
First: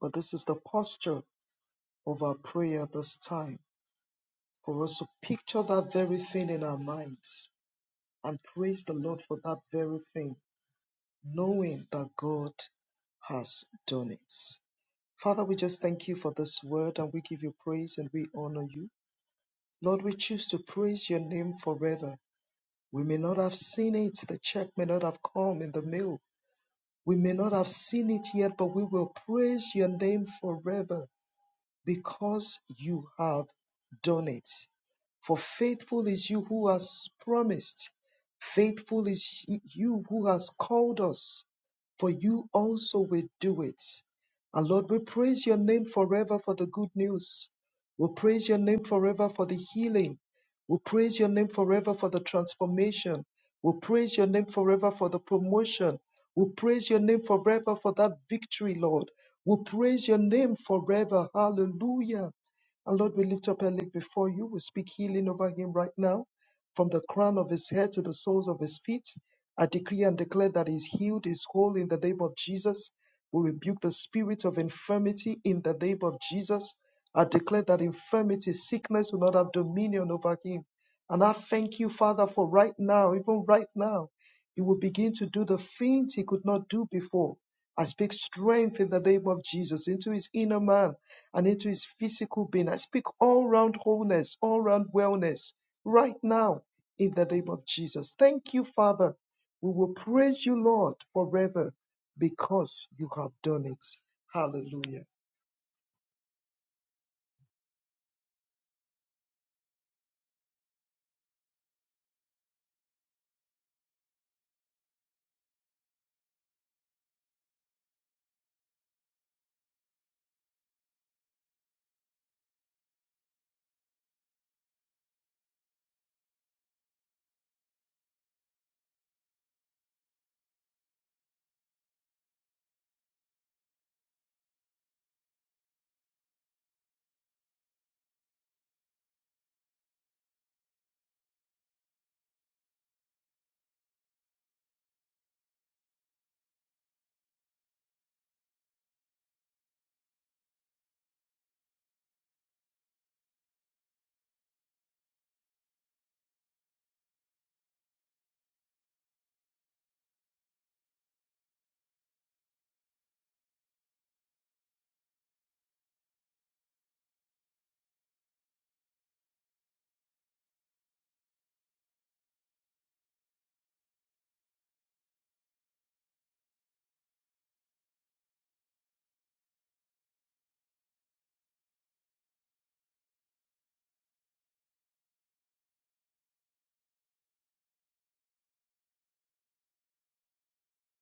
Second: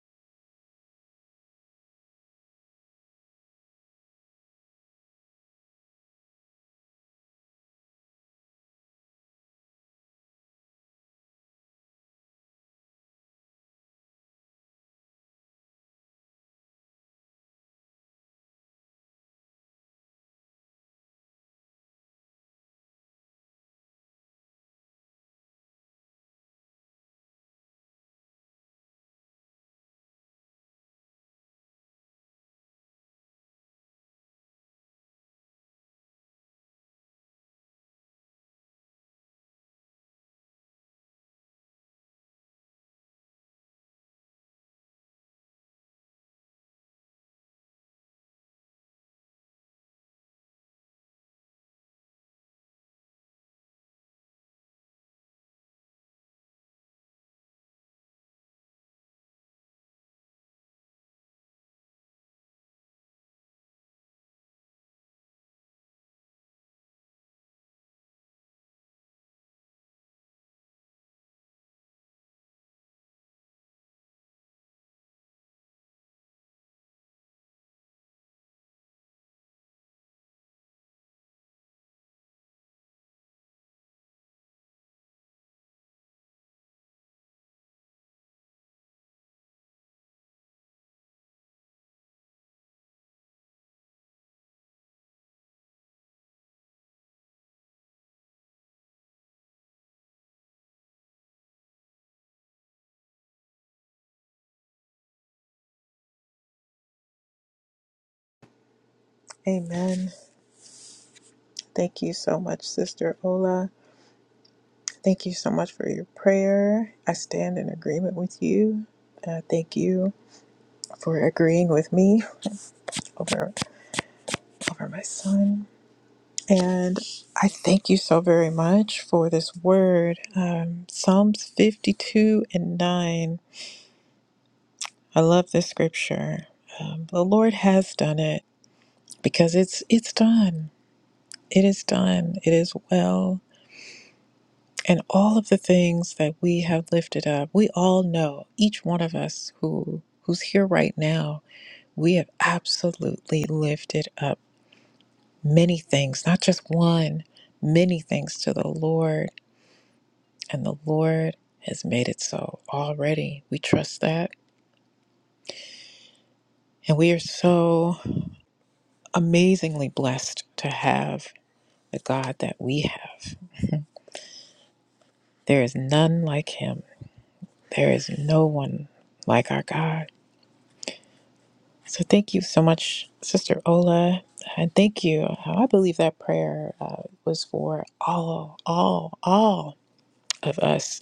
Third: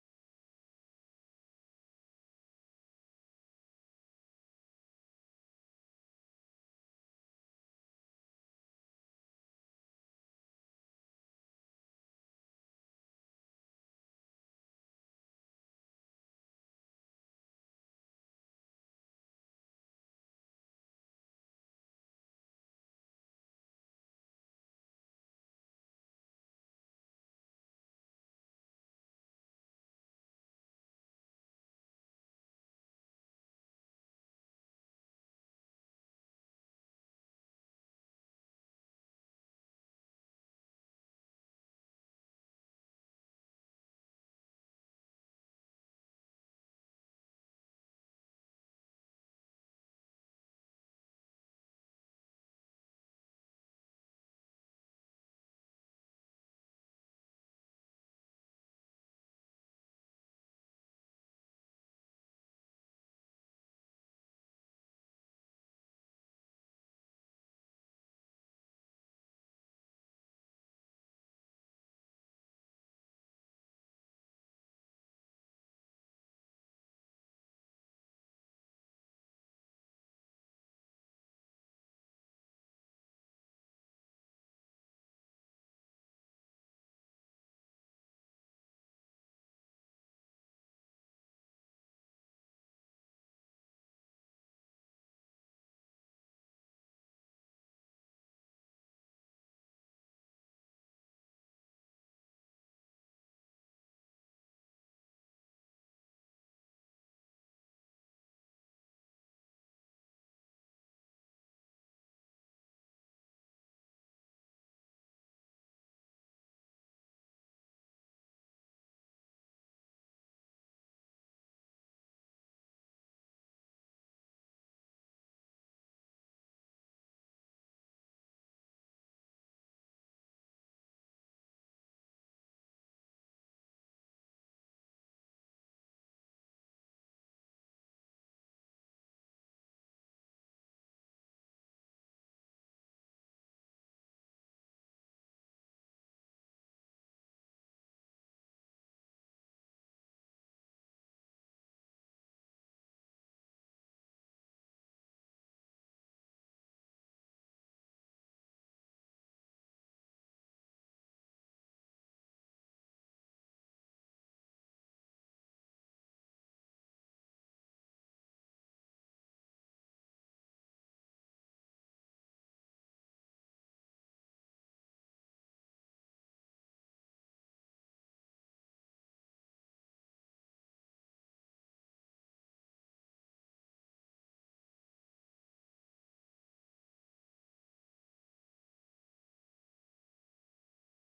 Speaker 3: but this is the posture of our prayer at this time for us to picture that very thing in our minds and praise the Lord for that very thing, knowing that God has done it. Father, we just thank you for this word and we give you praise and we honor you. Lord, we choose to praise your name forever. We may not have seen it, the check may not have come in the mail, We may not have seen it yet, but we will praise your name forever because you have done it. For faithful is you who has promised, faithful is you who has called us, for you also will do it. And Lord, we praise your name forever for the good news. We praise your name forever for the healing. We praise your name forever for the transformation. We praise your name forever for the promotion. We praise your name forever for that victory, Lord. We'll praise your name forever. Hallelujah. And Lord, we lift up Alec before you. We speak healing over him right now, from the crown of his head to the soles of his feet. I decree and declare that he's healed, he's whole in the name of Jesus. We rebuke the spirit of infirmity in the name of Jesus. I declare that infirmity, sickness will not have dominion over him. And I thank you, Father, for right now, even right now, he will begin to do the things he could not do before I speak strength in the name of Jesus into his inner man and into his physical being. I speak all round wholeness, all round wellness right now in the name of Jesus. Thank you, Father. We will praise you, Lord, forever because you have done it. Hallelujah.
Speaker 1: Amen. Thank you so much, Sister Ola. Thank you so much for your prayer. I stand in agreement with you. Uh, thank you for agreeing with me over over my son. And I thank you so very much for this word. Um, Psalms 52 and 9 I love this scripture. Um, the Lord has done it because it's it's done. It is done. It is well. And all of the things that we have lifted up, we all know. Each one of us who who's here right now, we have absolutely lifted up many things, not just one, many things to the Lord, and the Lord has made it so already. We trust that. And we are so amazingly blessed to have the God that we have. There is none like him. There is no one like our God. So thank you so much, Sister Ola, and thank you. I believe that prayer uh, was for all, all, all of us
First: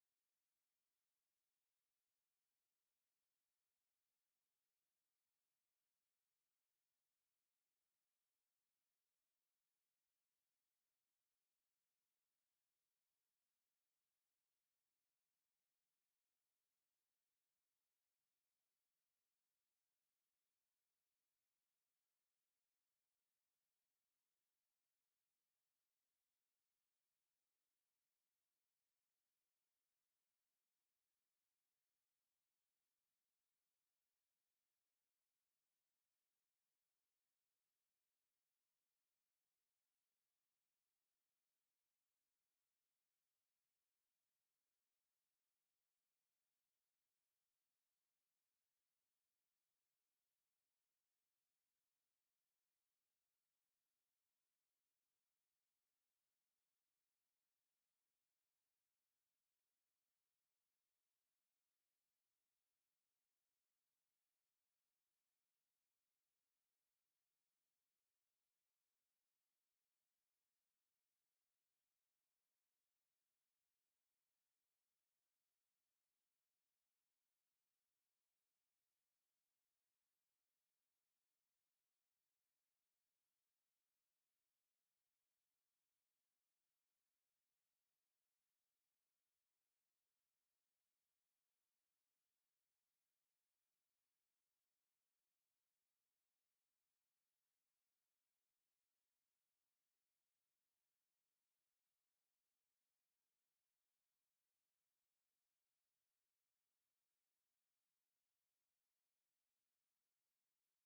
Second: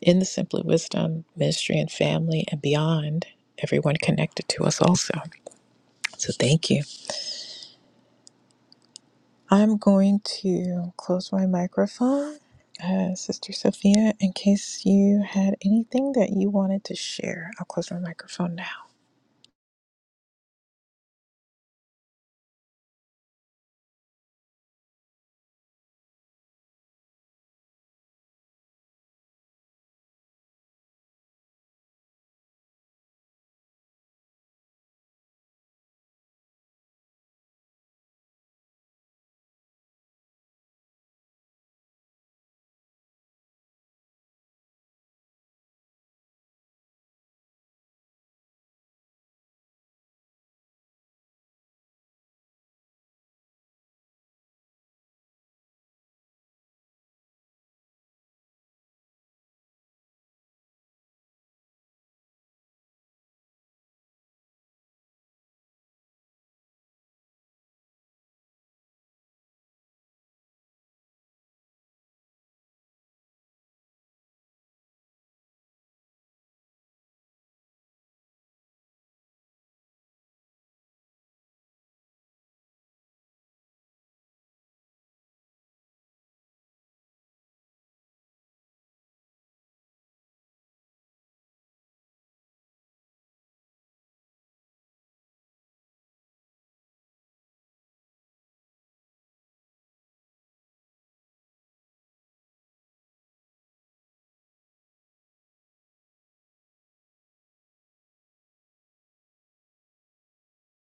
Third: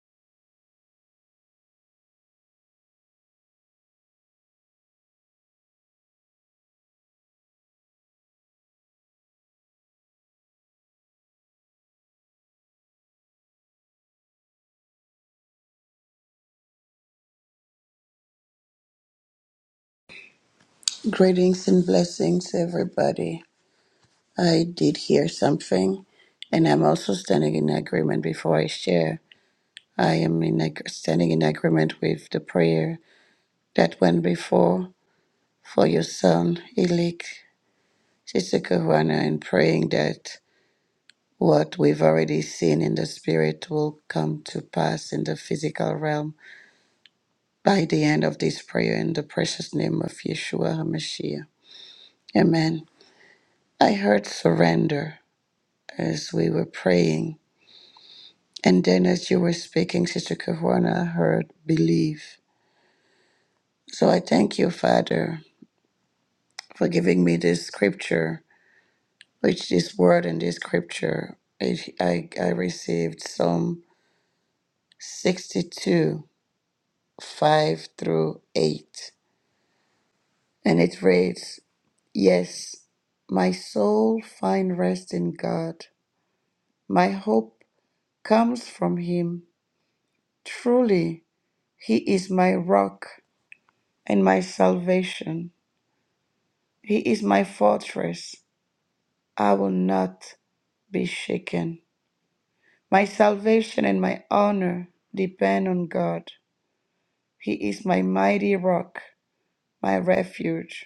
Speaker 1: in the Simply Wisdom ministry and family and beyond, everyone connected to us also. So thank you. I'm going to close my microphone, uh, Sister Sophia, in case you had anything that you wanted to share. I'll close my microphone now.
Speaker 2: Greetings and blessings, everybody. I did hear something, and I'm also standing in agreement before I share. I am in ag- standing in agreement with the prayer that went before for your son, Elik Sisikuhwana, and praying that what we've already seen in the spirit will come to pass in the physical realm. by the end of this prayer in the precious name of Yeshua HaMashiach. Amen. I heard surrender as we were praying. And then as you were speaking, Sister Kavrona, I heard believe. So I thank you, Father, for giving me this scripture, which this word and this scripture, I, I, I received Psalm 62, 5 through 8. And it reads, Yes, my soul find rest in God. My hope comes from him. Truly, he is my rock and my salvation. He is my fortress. I will not be shaken. My salvation and my honor depend on God. He is my mighty rock, my refuge.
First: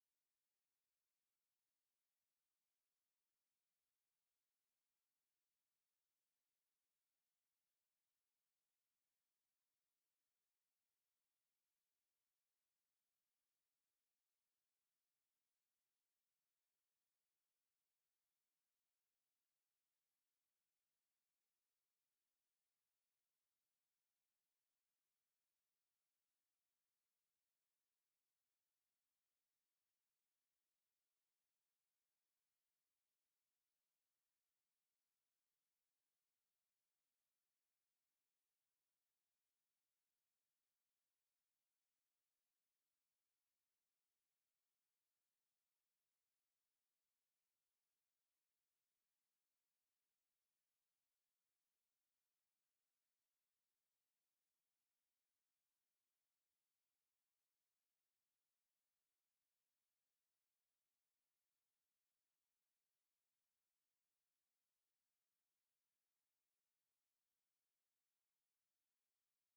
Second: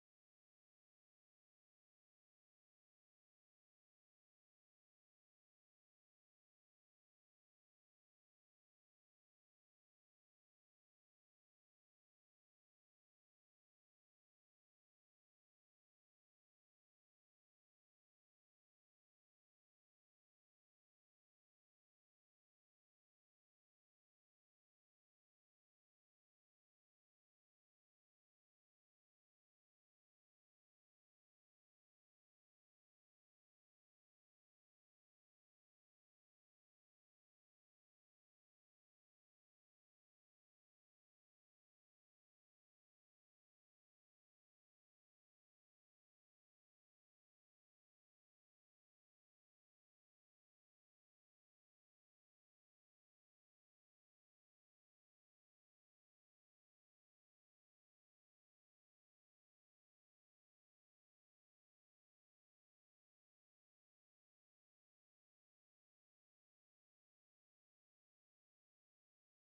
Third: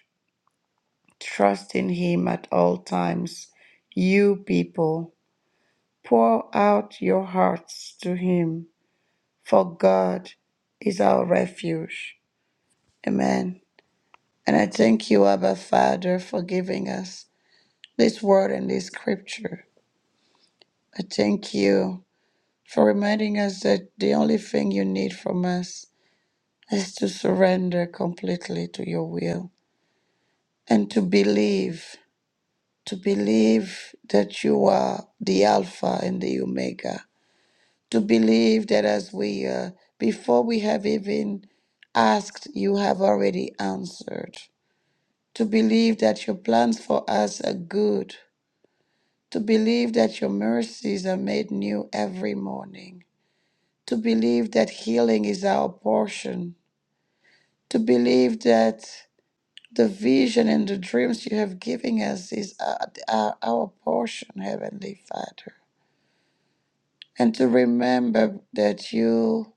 Speaker 2: Trust in Him at all times. You people, pour out your hearts to Him, for God is our refuge. Amen. And I thank you, Abba Father, for giving us this word and this scripture. I thank you for reminding us that the only thing you need from us is to surrender completely to your will and to believe, to believe that you are the Alpha and the Omega, to believe that as we, uh, before we have even asked, you have already answered, to believe that your plans for us are good to believe that your mercies are made new every morning, to believe that healing is our portion, to believe that the vision and the dreams you have given us is our, our, our portion, Heavenly Father, and to remember that you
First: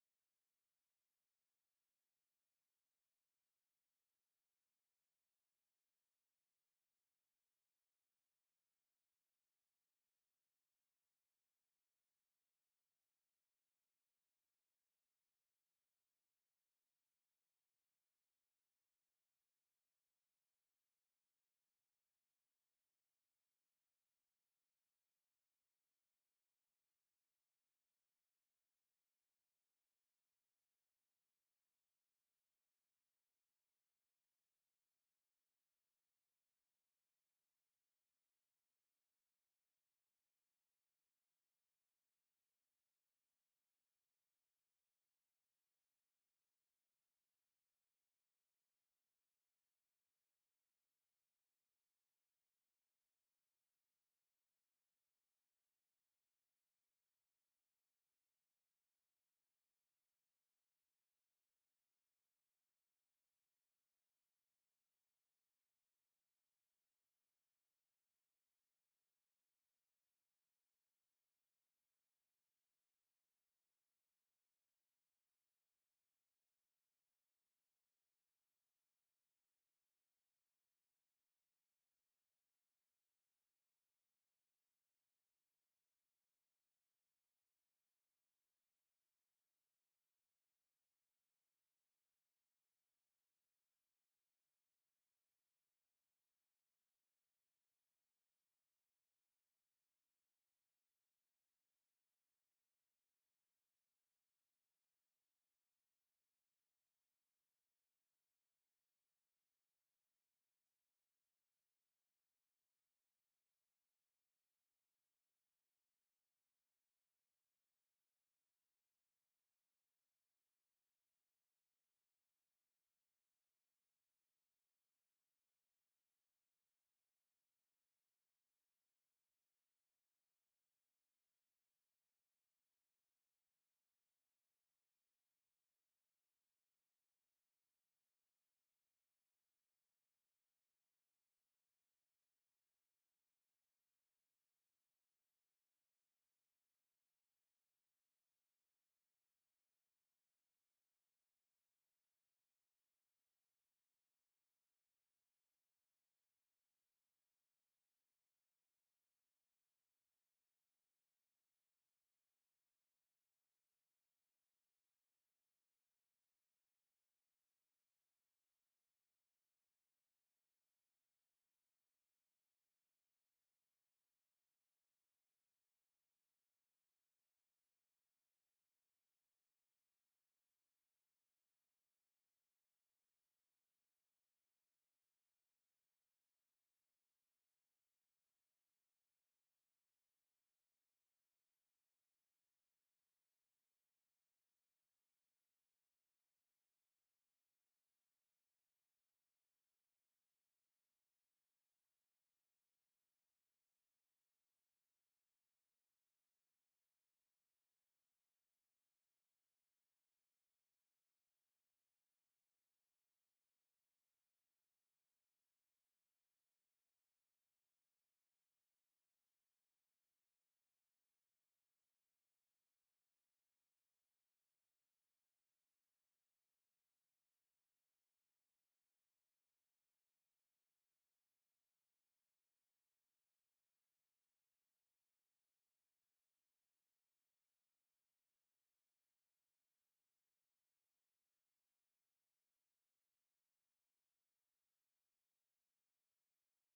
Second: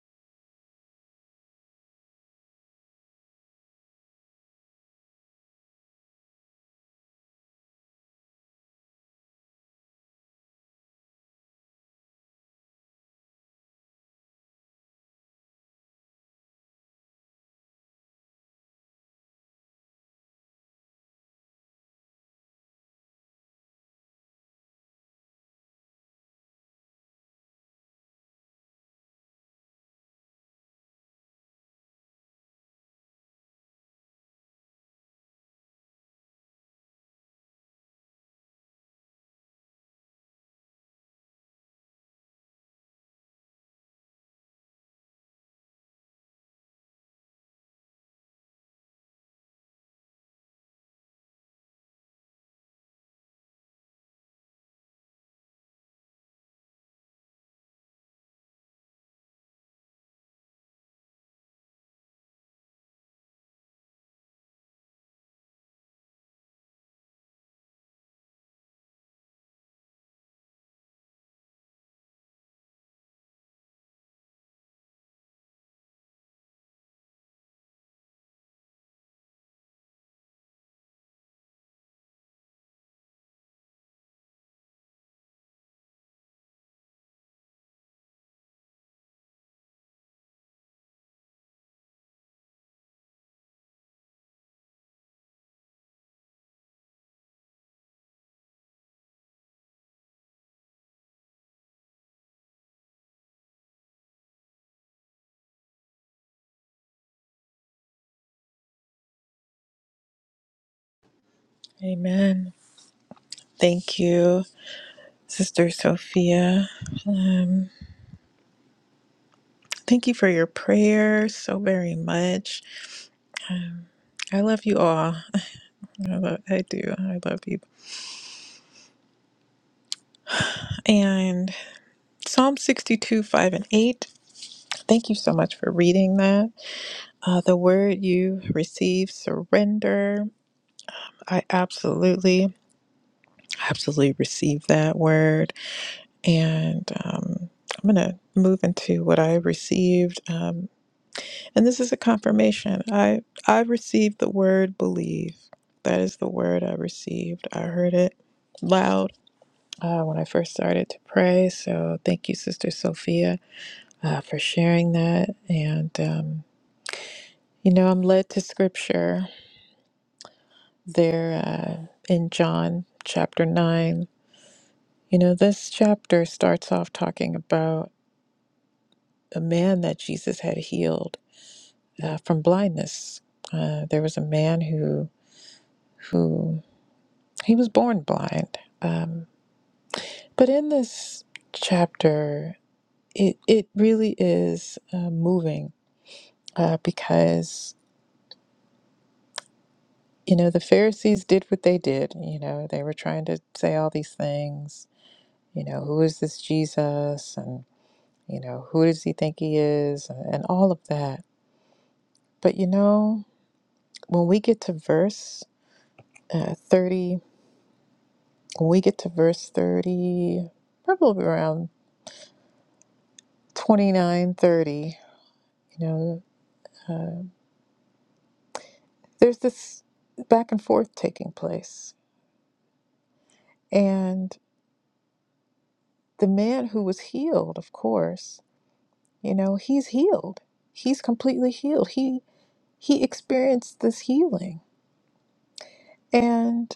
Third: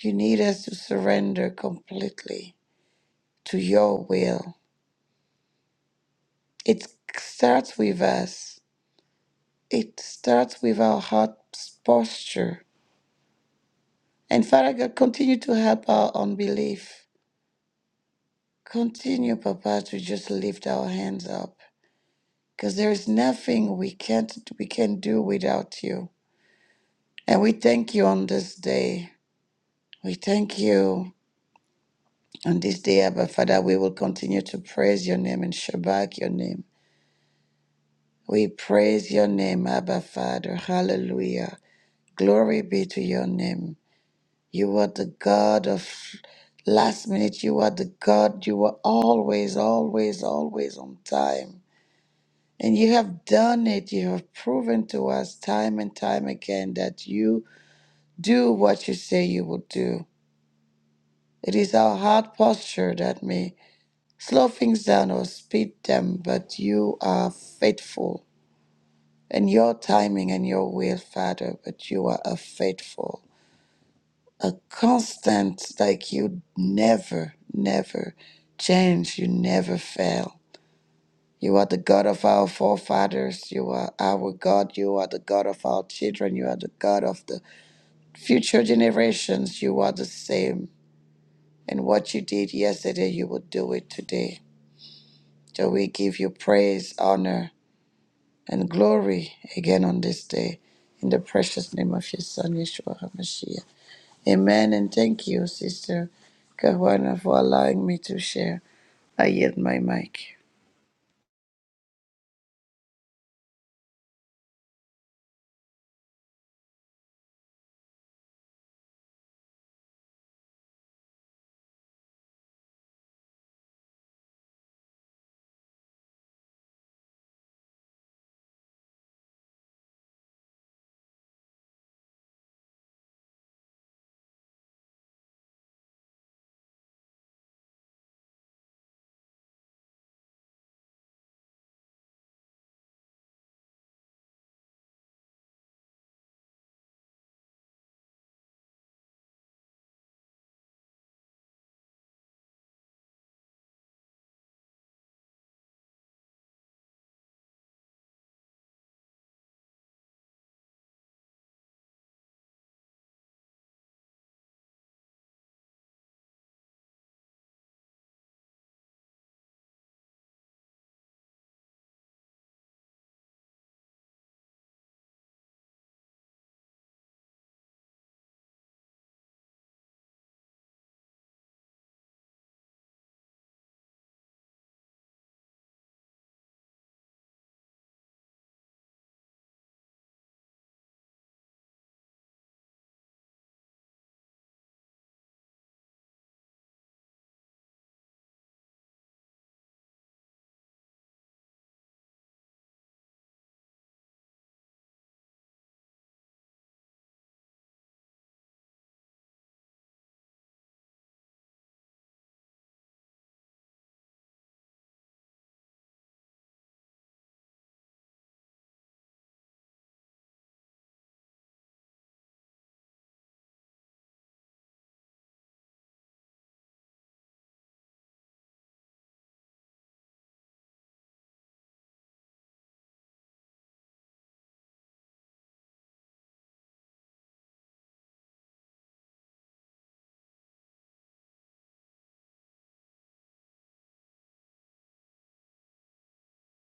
Speaker 2: you need us to surrender completely to your will. It starts with us. It starts with our heart's posture And Father God, continue to help our unbelief. Continue, Papa, to just lift our hands up. Because there is nothing we can't we can do without you. And we thank you on this day. We thank you on this day, Abba Father. We will continue to praise your name and Shabbat your name. We praise your name, Abba Father. Hallelujah. Glory be to your name. You are the God of last minute. You are the God. You are always, always, always on time. And you have done it. You have proven to us time and time again that you do what you say you will do. It is our hard posture that may slow things down or speed them, but you are faithful. And your timing and your will, Father, but you are a faithful. a constant, like you never, never change, you never fail. You are the God of our forefathers. You are our God. You are the God of our children. You are the God of the future generations. You are the same. And what you did yesterday, you will do it today. So we give you praise, honor, and glory again on this day. In the precious name of your Son, Yeshua HaMashiach. Amen. And thank you, Sister Kawana, for allowing me to share. I yield my mic.
Speaker 1: Amen. Thank you, Sister Sophia. Um, thank you for your prayer so very much. Um, I love you all. I, love, I do. I love you. And Psalm 62, 5 and 8. Thank you so much for reading that. Uh, the word you receive, surrender. I absolutely, absolutely received that word. And um, I'm going to move into what I received. Um, and this is a confirmation. I, I received the word believe. That is the word I received. I heard it loud uh, when I first started to pray. So thank you, Sister Sophia, uh, for sharing that. And, um, you know, I'm led to scripture there uh, in John chapter 9 You know, this chapter starts off talking about a man that Jesus had healed uh, from blindness. Uh, there was a man who who he was born blind. Um, but in this chapter, it it really is uh, moving uh, because you know the Pharisees did what they did. You know, they were trying to say all these things. You know, who is this Jesus? And you know, who does he think he is? And, and all of that. But you know. when we get to verse uh, 30, when we get to verse 30, probably around 29, 30, you know, uh, there's this back and forth taking place. And the man who was healed, of course, you know, he's healed. He's completely healed. He he experienced this healing. And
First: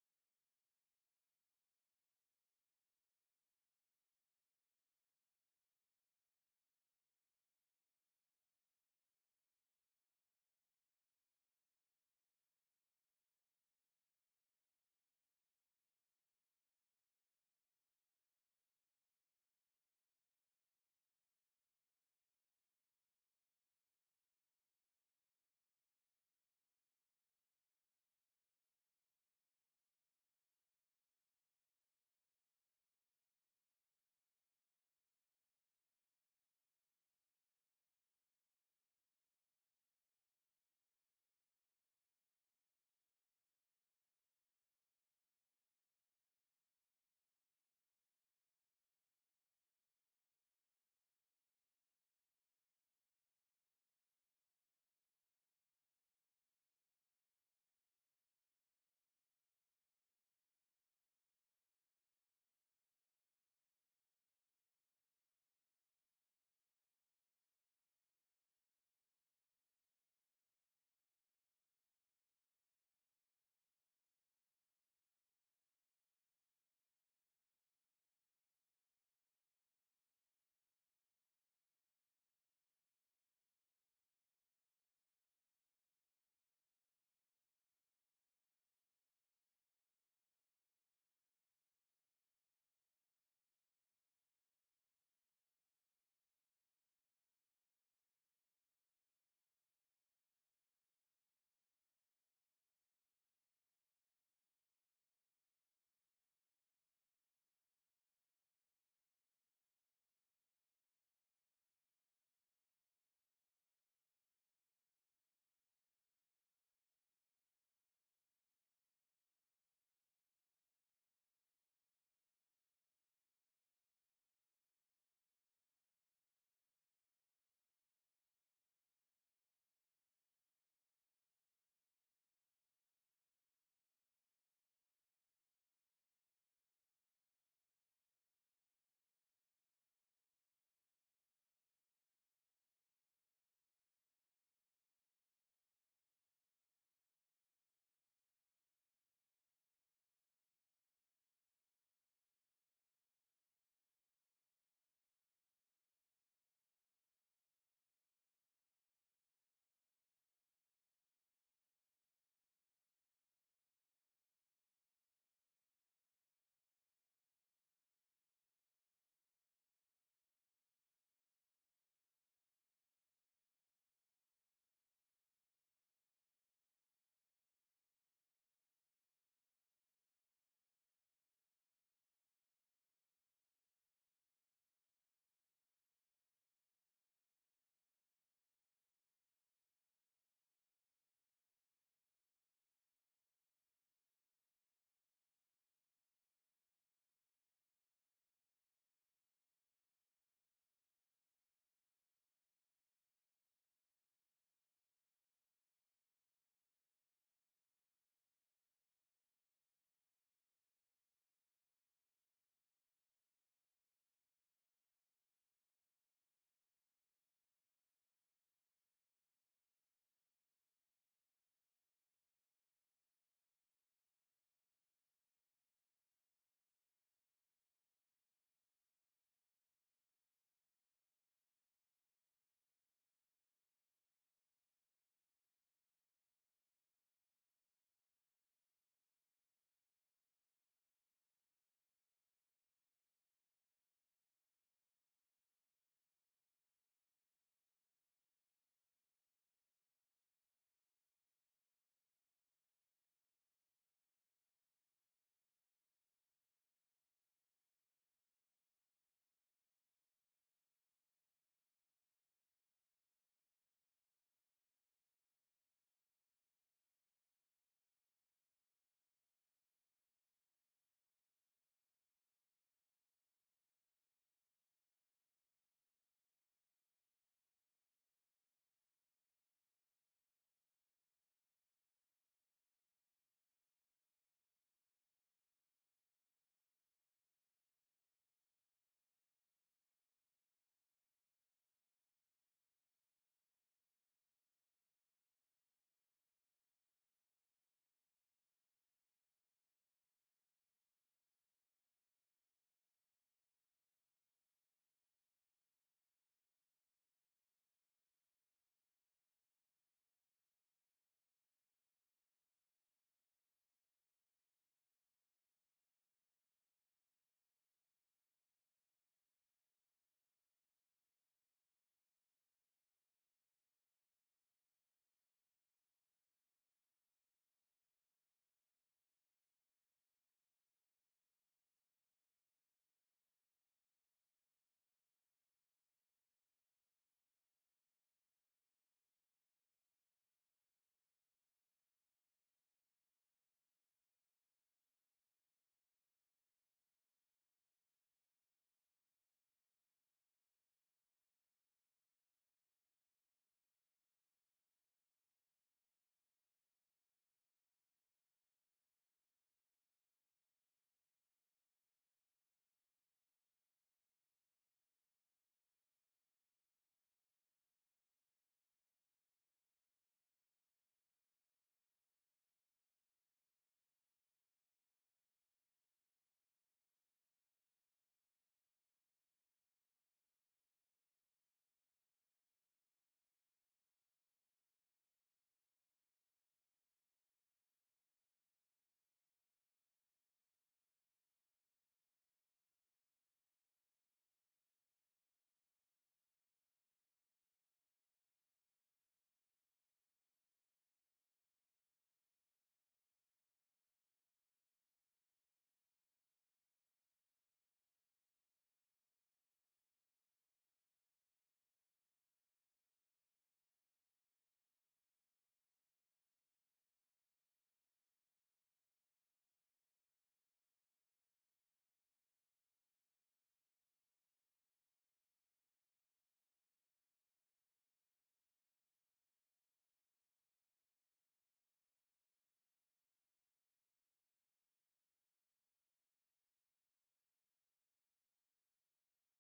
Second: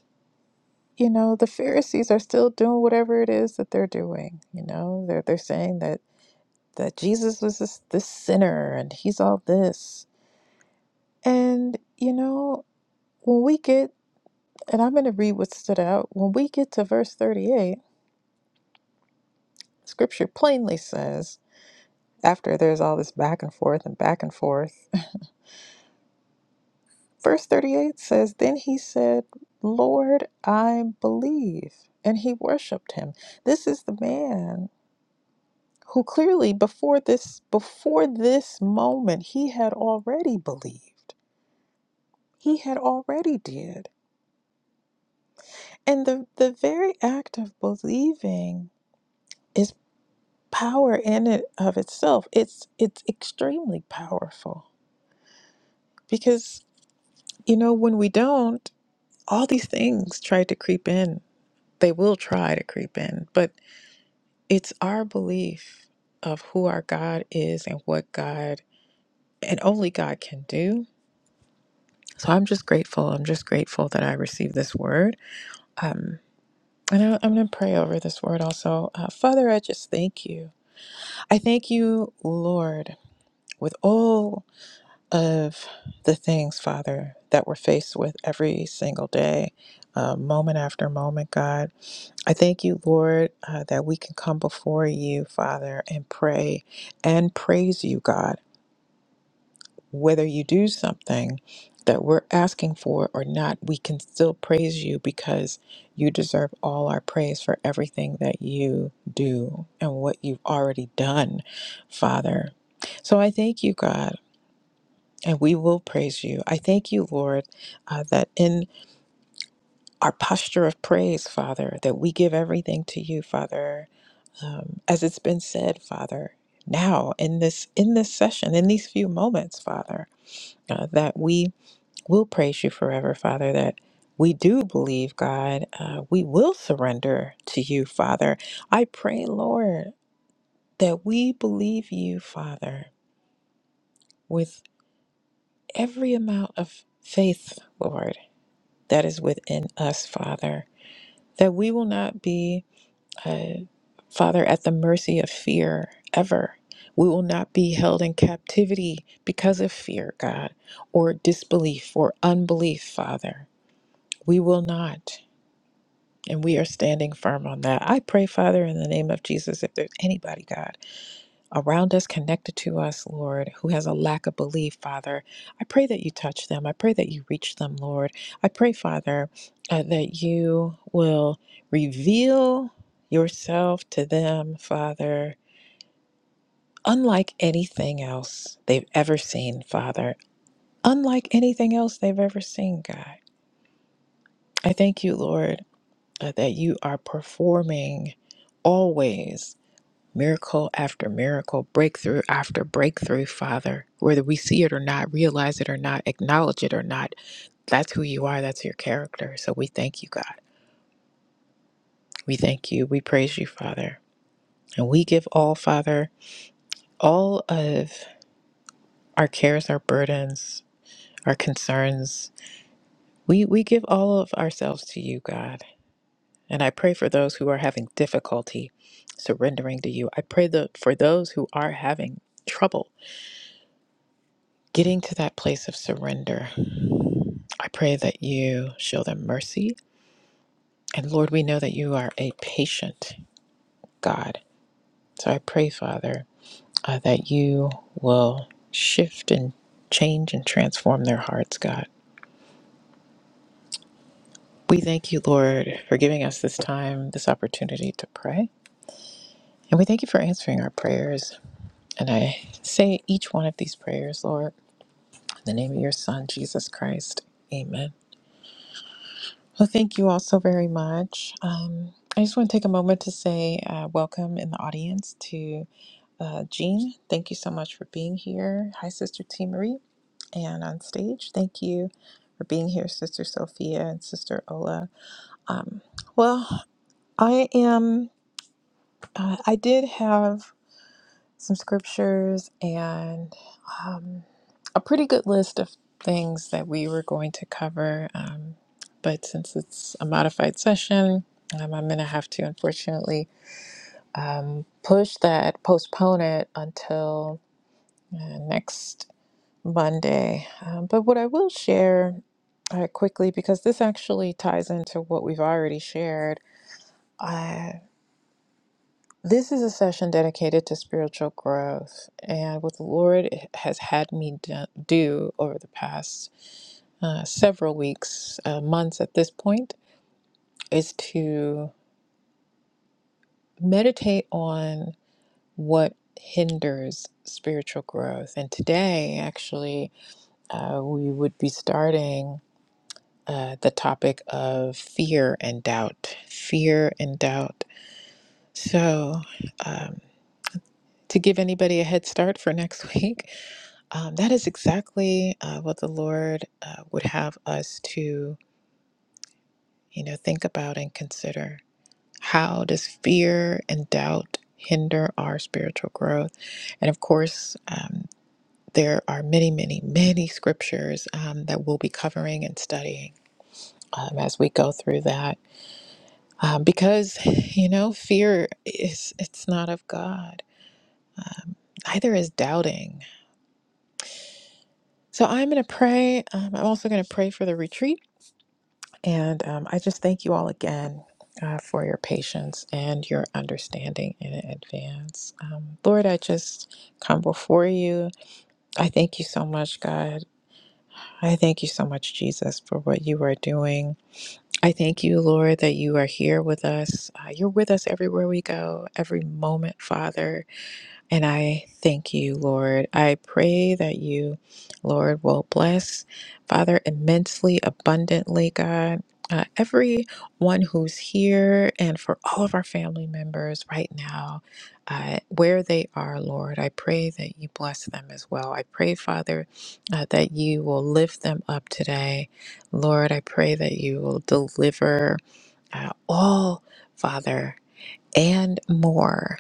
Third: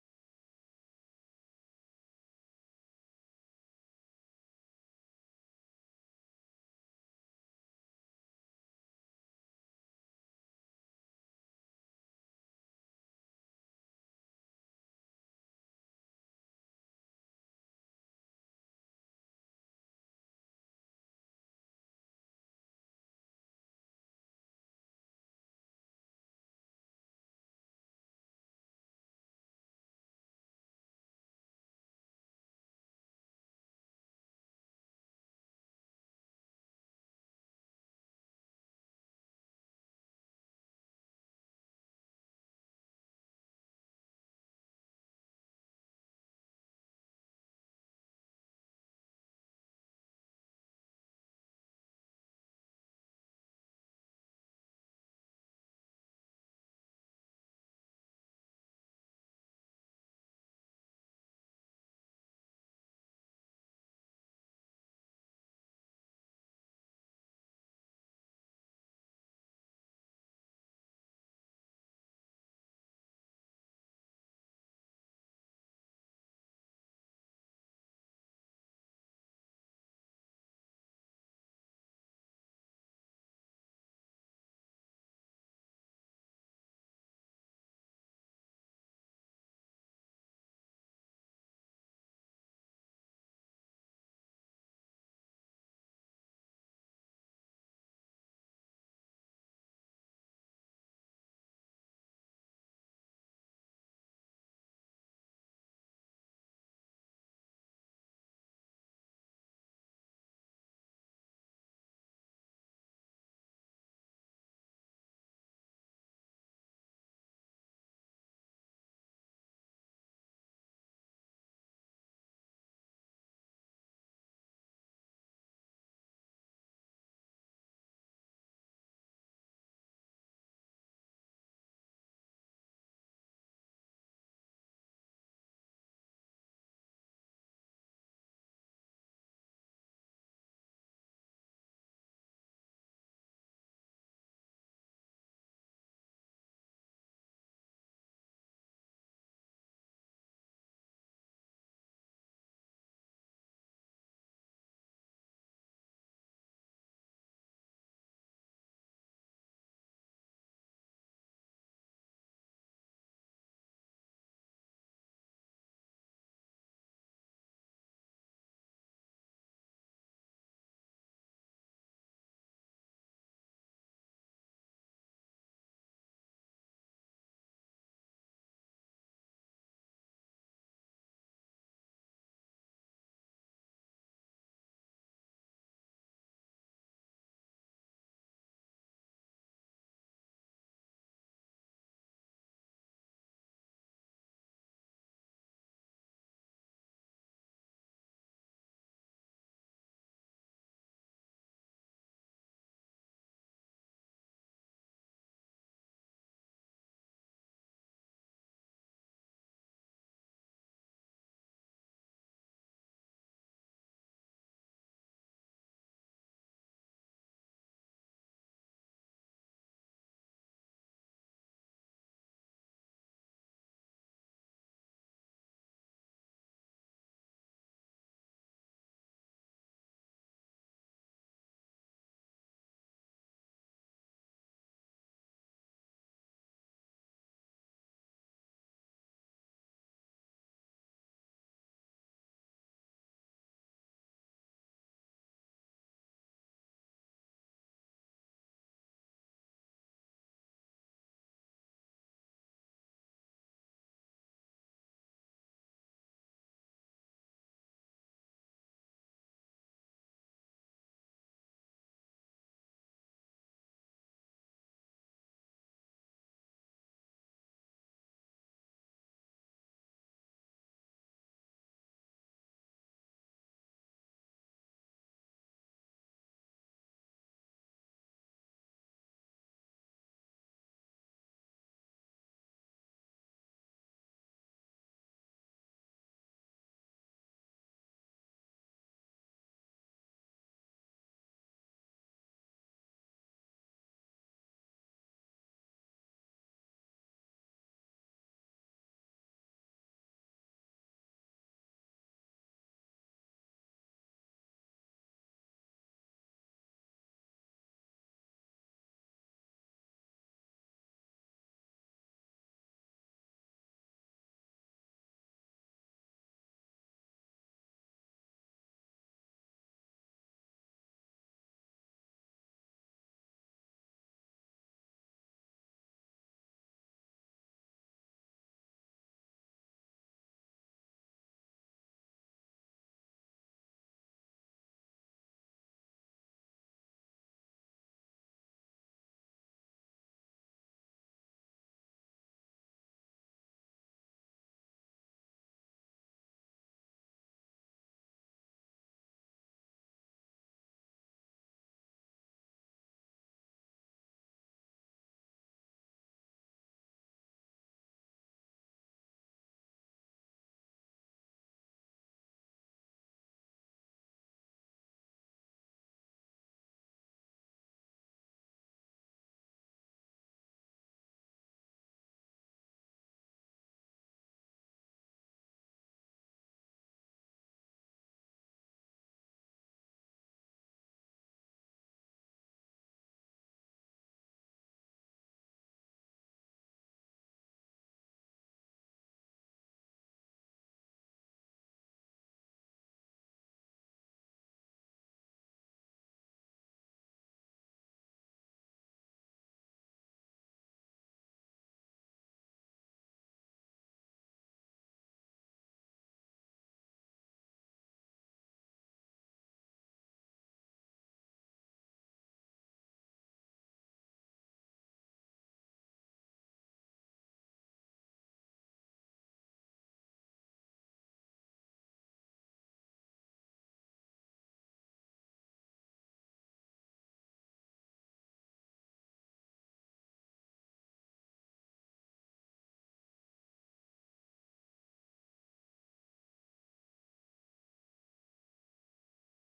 Speaker 1: you know, the Pharisees are still doing whatever it is that they're doing, you know. They're they're saying that that Jesus was this, this sinner and he's all this. And, you know, when we get, and I'm going to read what stood out, when we get to verse 38, scripture plainly says, after there's all this back and forth and back and forth, verse 38 says, Then he said, Lord, I believe. And he worshiped him. This is the man who clearly before this before this moment he had already believed. He had already did. And the, the very act of believing is power in and of itself. It's it's extremely powerful because you know when we don't, all these things try to creep in. They will try to creep in, but it's our belief of who our God is and what God and only God can do. So I'm just grateful. I'm just grateful that I received this word. Um, and I, I'm going to pray over this word also. Uh, Father, I just thank you. I thank you, Lord, with all of the things, Father, that we're faced with every single day, uh, moment after moment, God. I thank you, Lord, uh, that we can come before you, Father, and pray and praise you, God whether you do something that we're asking for or not, we can still praise you because you deserve all our praise for everything that you do and what you've already done, Father. So I thank you, God, and we will praise you. I thank you, Lord, uh, that in our posture of praise, Father, that we give everything to you, Father, um, as it's been said, Father. Now, in this in this session, in these few moments, Father, uh, that we We'll praise you forever, Father, that we do believe, God. Uh, we will surrender to you, Father. I pray, Lord, that we believe you, Father, with every amount of faith, Lord, that is within us, Father, that we will not be, uh, Father, at the mercy of fear ever. We will not be held in captivity because of fear, God, or disbelief or unbelief, Father. We will not. And we are standing firm on that. I pray, Father, in the name of Jesus, if there's anybody, God, around us, connected to us, Lord, who has a lack of belief, Father, I pray that you touch them. I pray that you reach them, Lord. I pray, Father, uh, that you will reveal yourself to them, Father, unlike anything else they've ever seen, Father, unlike anything else they've ever seen, God. I thank you, Lord, uh, that you are performing always miracle after miracle, breakthrough after breakthrough, Father. Whether we see it or not, realize it or not, acknowledge it or not, that's who you are. That's your character. So we thank you, God. We thank you. We praise you, Father. And we give all, Father, all of our cares, our burdens, our concerns. We, we give all of ourselves to you, God. And I pray for those who are having difficulty surrendering to you. I pray that for those who are having trouble getting to that place of surrender, I pray that you show them mercy. And Lord, we know that you are a patient God. So I pray, Father, uh, that you will shift and change and transform their hearts, God. We thank you, Lord, for giving us this time, this opportunity to pray. And we thank you for answering our prayers. And I say each one of these prayers, Lord, in the name of your Son, Jesus Christ. Amen. Well, thank you all so very much. Um, I just want to take a moment to say uh, welcome in the audience to uh, Jean. Thank you so much for being here. Hi, Sister T. Marie. And on stage, thank you for being here, Sister Sophia and Sister Ola. Um, well, I am, uh, I did have some scriptures and um, a pretty good list of things that we were going to cover. Um, but since it's a modified session, um, I'm going to have to unfortunately um, push that, postpone it until uh, next Monday. Um, but what I will share uh, quickly, because this actually ties into what we've already shared. uh, This is a session dedicated to spiritual growth and what the Lord has had me do do over the past uh, several weeks, uh, months at this point, is to meditate on what hinders spiritual growth. And today, actually, uh, we would be starting uh, the topic of fear and doubt. Fear and doubt. So, um, to give anybody a head start for next week, Um, that is exactly uh, what the Lord uh, would have us to, you know, think about and consider. How does fear and doubt hinder our spiritual growth? And of course, um, there are many, many, many scriptures um, that we'll be covering and studying um, as we go through that, um, because you know, fear is it's not of God. Uh, neither is doubting. So I'm going to pray. Um, I'm also going to pray for the retreat. And um, I just thank you all again uh, for your patience and your understanding in advance. Um, Lord, I just come before you. I thank you so much, God. I thank you so much, Jesus, for what you are doing. I thank you, Lord, that you are here with us. Uh, you're with us everywhere we go, every moment, Father and I thank you, Lord. I pray that you, Lord, will bless, Father, immensely, abundantly, God. Uh, everyone who's here and for all of our family members right now, uh, where they are, Lord, I pray that you bless them as well. I pray, Father, uh, that you will lift them up today. Lord, I pray that you will deliver uh, all, Father, and more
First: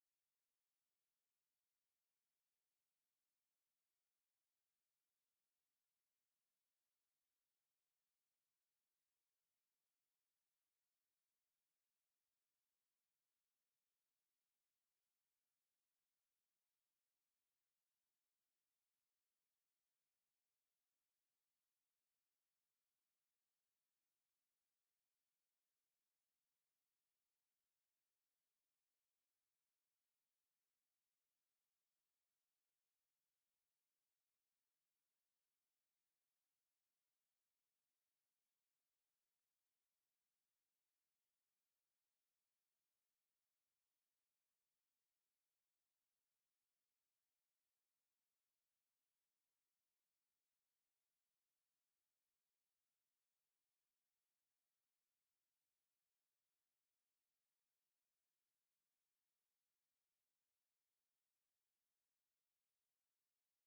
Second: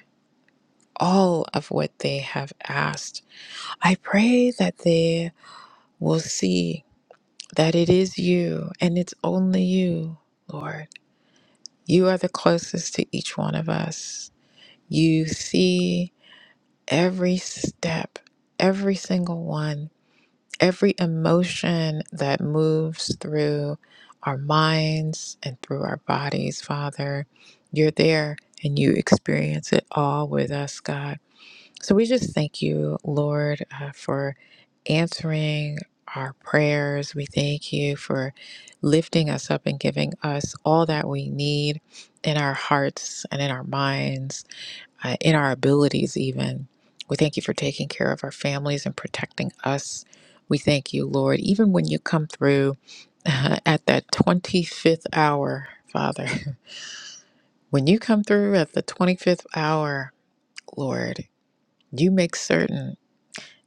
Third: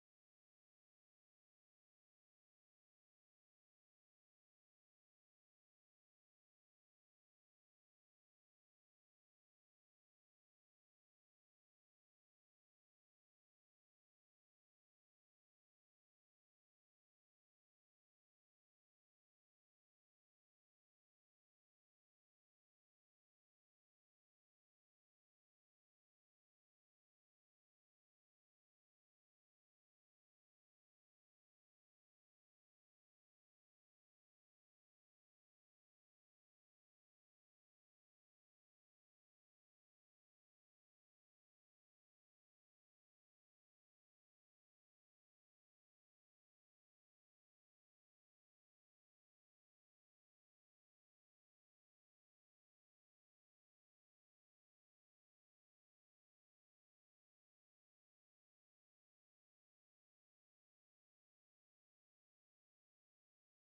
Speaker 1: all of what they have asked. I pray that they will see that it is you and it's only you, Lord. You are the closest to each one of us. You see every step, every single one, every emotion that moves through our minds and through our bodies, Father. You're there and you experience it all with us, God. So we just thank you, Lord, uh, for answering our prayers. We thank you for lifting us up and giving us all that we need in our hearts and in our minds, uh, in our abilities, even. We thank you for taking care of our families and protecting us. We thank you, Lord, even when you come through uh, at that 25th hour, Father. When you come through at the 25th hour, Lord, you make certain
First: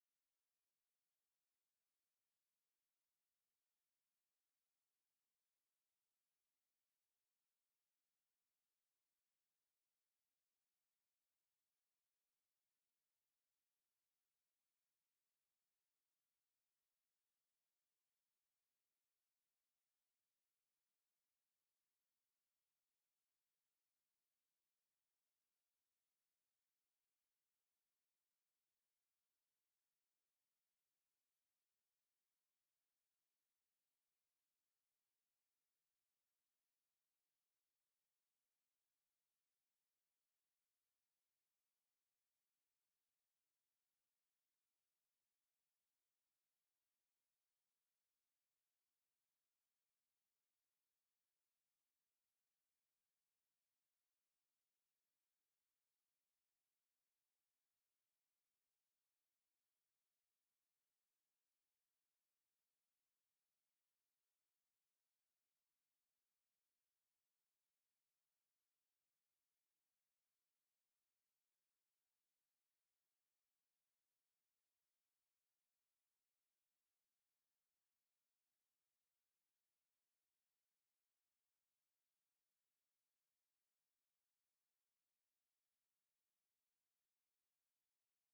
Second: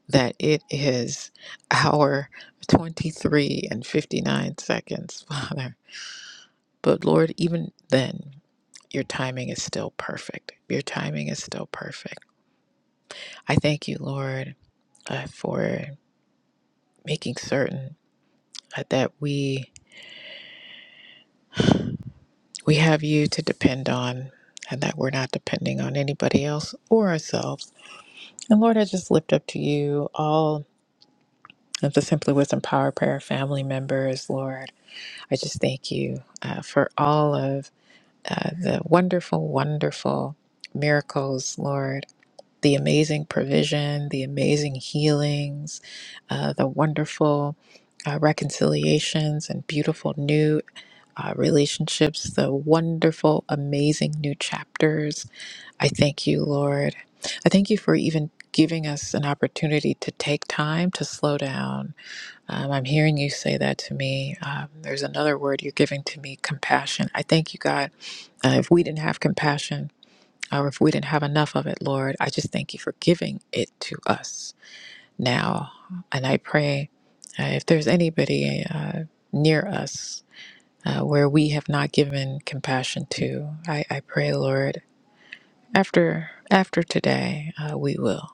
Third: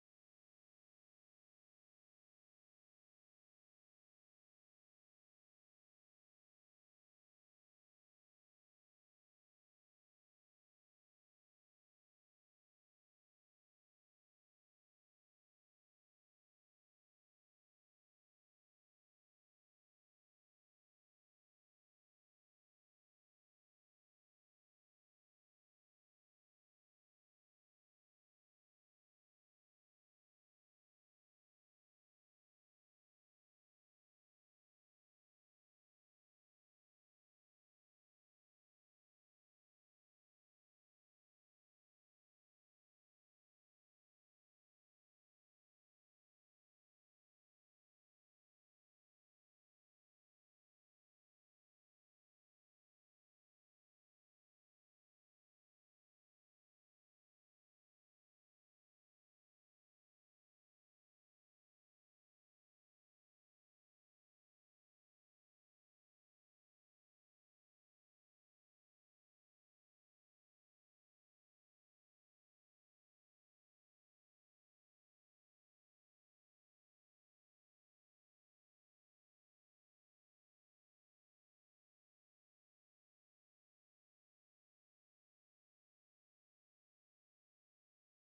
Speaker 1: that it is hour 23 and 59 seconds, Father. But Lord, even then, your timing is still perfect. Your timing is still perfect. I thank you, Lord, uh, for making certain uh, that we we have you to depend on and that we're not depending on anybody else or ourselves. And Lord, I just lift up to you all of the Simply Wisdom Power Prayer family members, Lord. I just thank you uh, for all of uh, the wonderful, wonderful miracles, Lord, the amazing provision, the amazing healings, uh, the wonderful uh, reconciliations and beautiful new uh, relationships, the wonderful, amazing new chapters. I thank you, Lord. I thank you for even giving us an opportunity to take time to slow down. Um, I'm hearing you say that to me. Um, there's another word you're giving to me compassion. I thank you, God uh, if we didn't have compassion or if we didn't have enough of it, Lord, I just thank you for giving it to us now. And I pray uh, if there's anybody uh, near us uh, where we have not given compassion to, I, I pray, Lord, after after today, uh, we will.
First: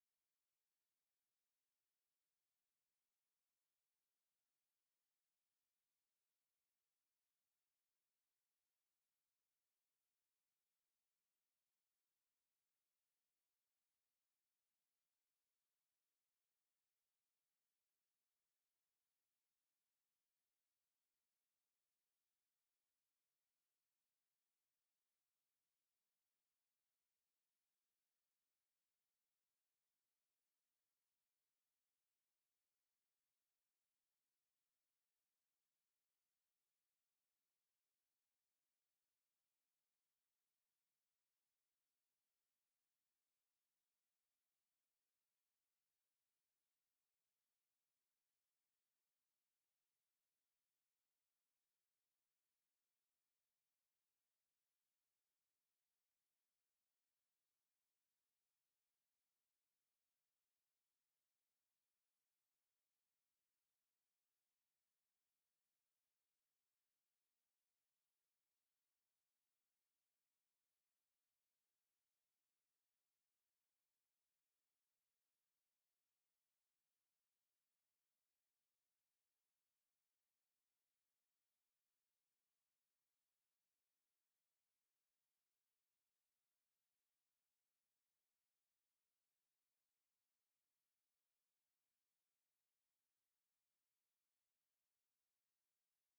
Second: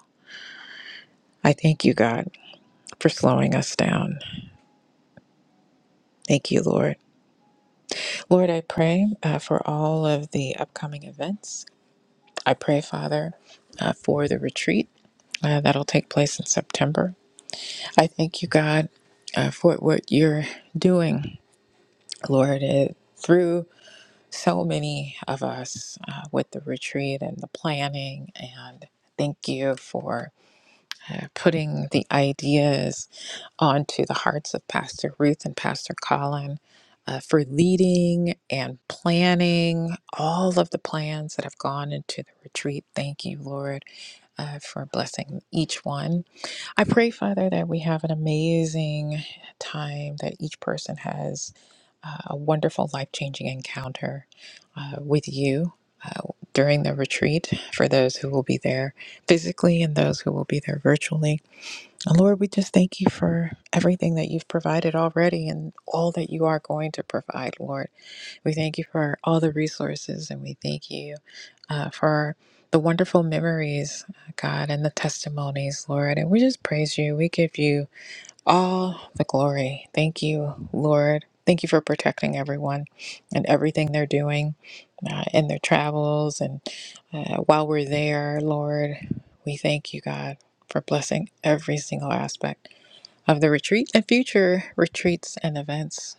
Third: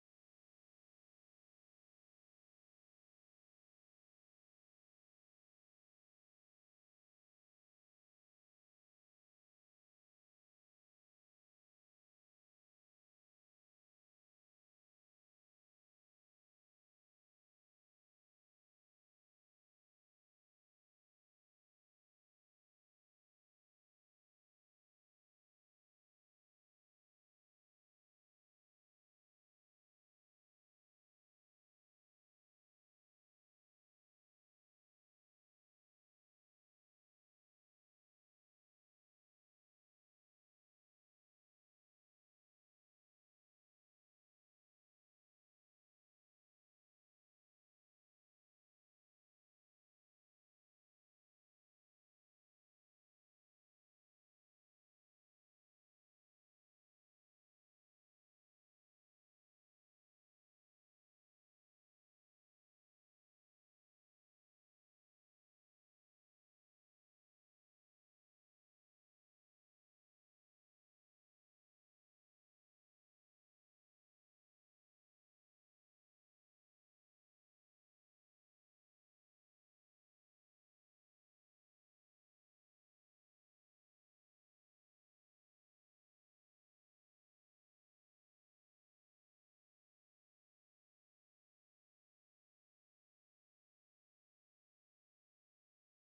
Speaker 1: I thank you, God, for slowing us down. Thank you, Lord. Lord, I pray uh, for all of the upcoming events. I pray, Father, uh, for the retreat. Uh, that'll take place in September. I thank you, God, uh, for what you're doing, Lord, uh, through so many of us uh, with the retreat and the planning. And thank you for uh, putting the ideas onto the hearts of Pastor Ruth and Pastor Colin. Uh, for leading and planning all of the plans that have gone into the retreat. Thank you, Lord, uh, for blessing each one I pray, Father, that we have an amazing time, that each person has uh, a wonderful, life changing encounter uh, with you uh, during the retreat for those who will be there physically and those who will be there virtually. And Lord, we just thank you for everything that you've provided already and all that you are going to provide, Lord. We thank you for all the resources and we thank you uh, for the wonderful memories, uh, God, and the testimonies, Lord. And we just praise you. We give you all the glory. Thank you, Lord. Thank you for protecting everyone and everything they're doing uh, in their travels. And uh, while we're there, Lord, we thank you, God, for blessing every single aspect of the retreat and future retreats and events.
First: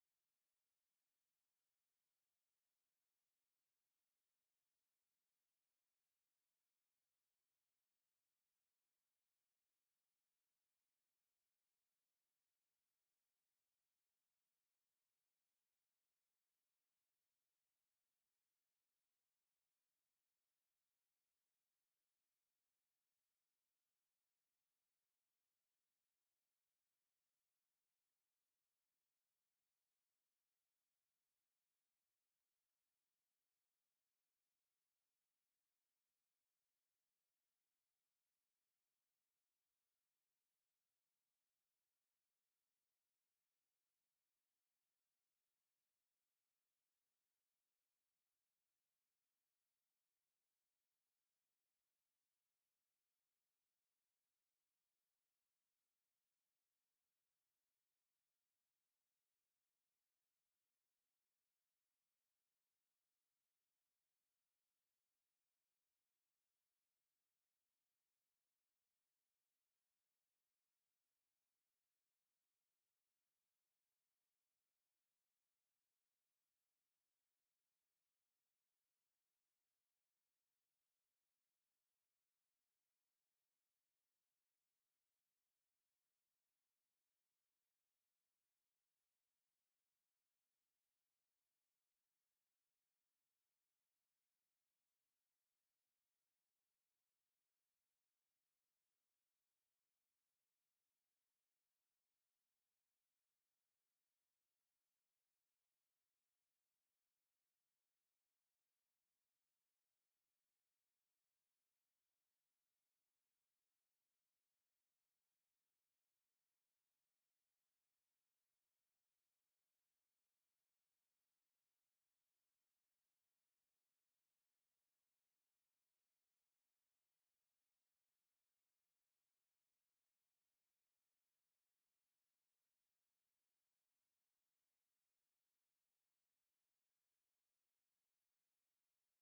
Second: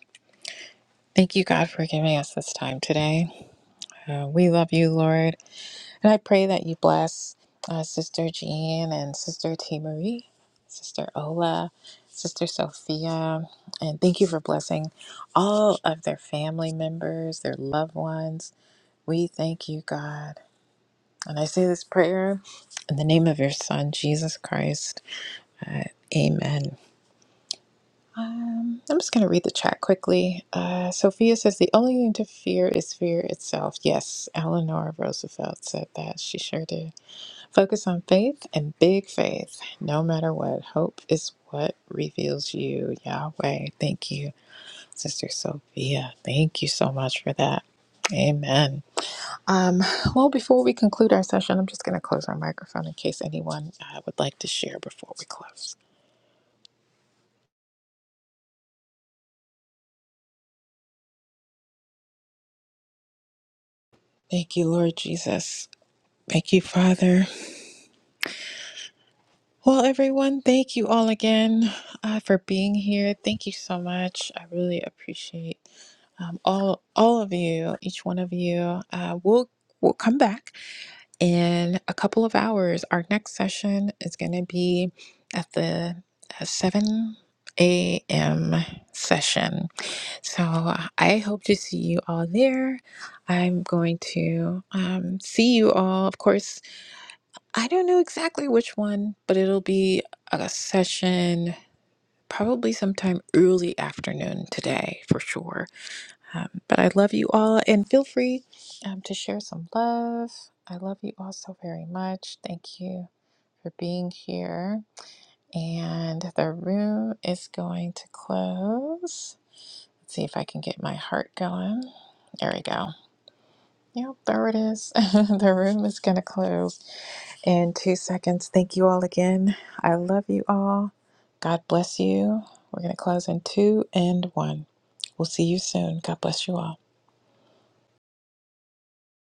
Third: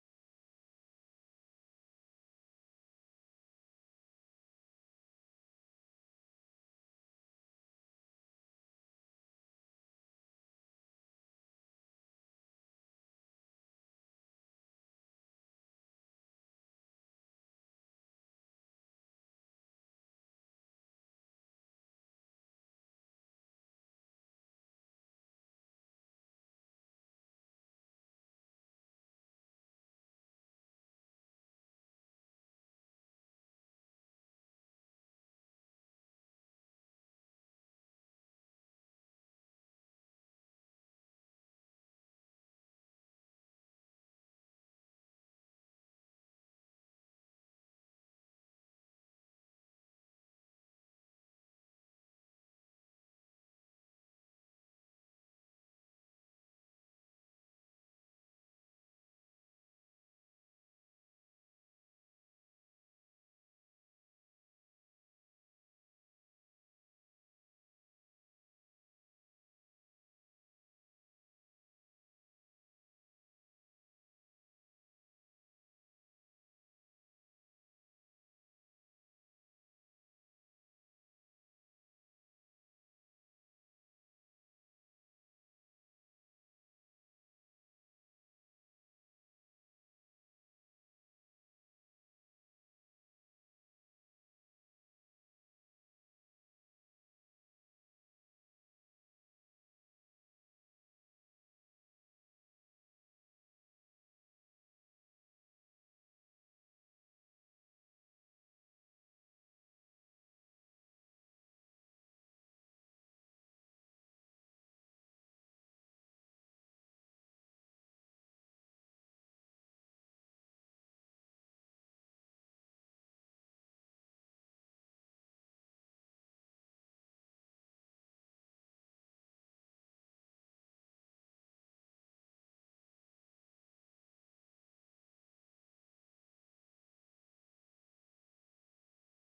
Speaker 1: Thank you, God, for giving us this time today. Uh, we love you, Lord. And I pray that you bless uh, Sister Jean and Sister T. Marie, Sister Ola, Sister Sophia. And thank you for blessing all of their family members, their loved ones. We thank you, God. And I say this prayer in the name of your Son, Jesus Christ. Amen. Um, I'm just going to read the chat quickly. Uh, Sophia says, The only thing to fear is fear itself. Yes, Eleanor Roosevelt said that. She sure did. Focus on faith and big faith, no matter what. Hope is what reveals you, Yahweh. Thank you, Sister Sophia. Thank you so much for that. Amen. Um, well, before we conclude our session, I'm just going to close our microphone in case anyone uh, would like to share before we close. Thank you, Lord Jesus. Thank you, Father. Well, everyone, thank you all again uh, for being here. Thank you so much. I really appreciate um, all all of you, each one of you, uh, will will come back in a couple of hours. Our next session is going to be at the uh, seven a.m. session. So uh, I hope to see you all there. I'm going to um, see you all. Of course, I don't know exactly which one, but it'll be a session. Probably sometime early afternoon today for sure um, but I love you all and feel free um, to share some love. I love you all so very much. Thank you for being here. And the room is going to close. Let's see if I can get my heart going. There we go. Yep, there it is. the room is going to close in two seconds. Thank you all again. I love you all. God bless you. We're going to close in two and one. We'll see you soon. God bless you all.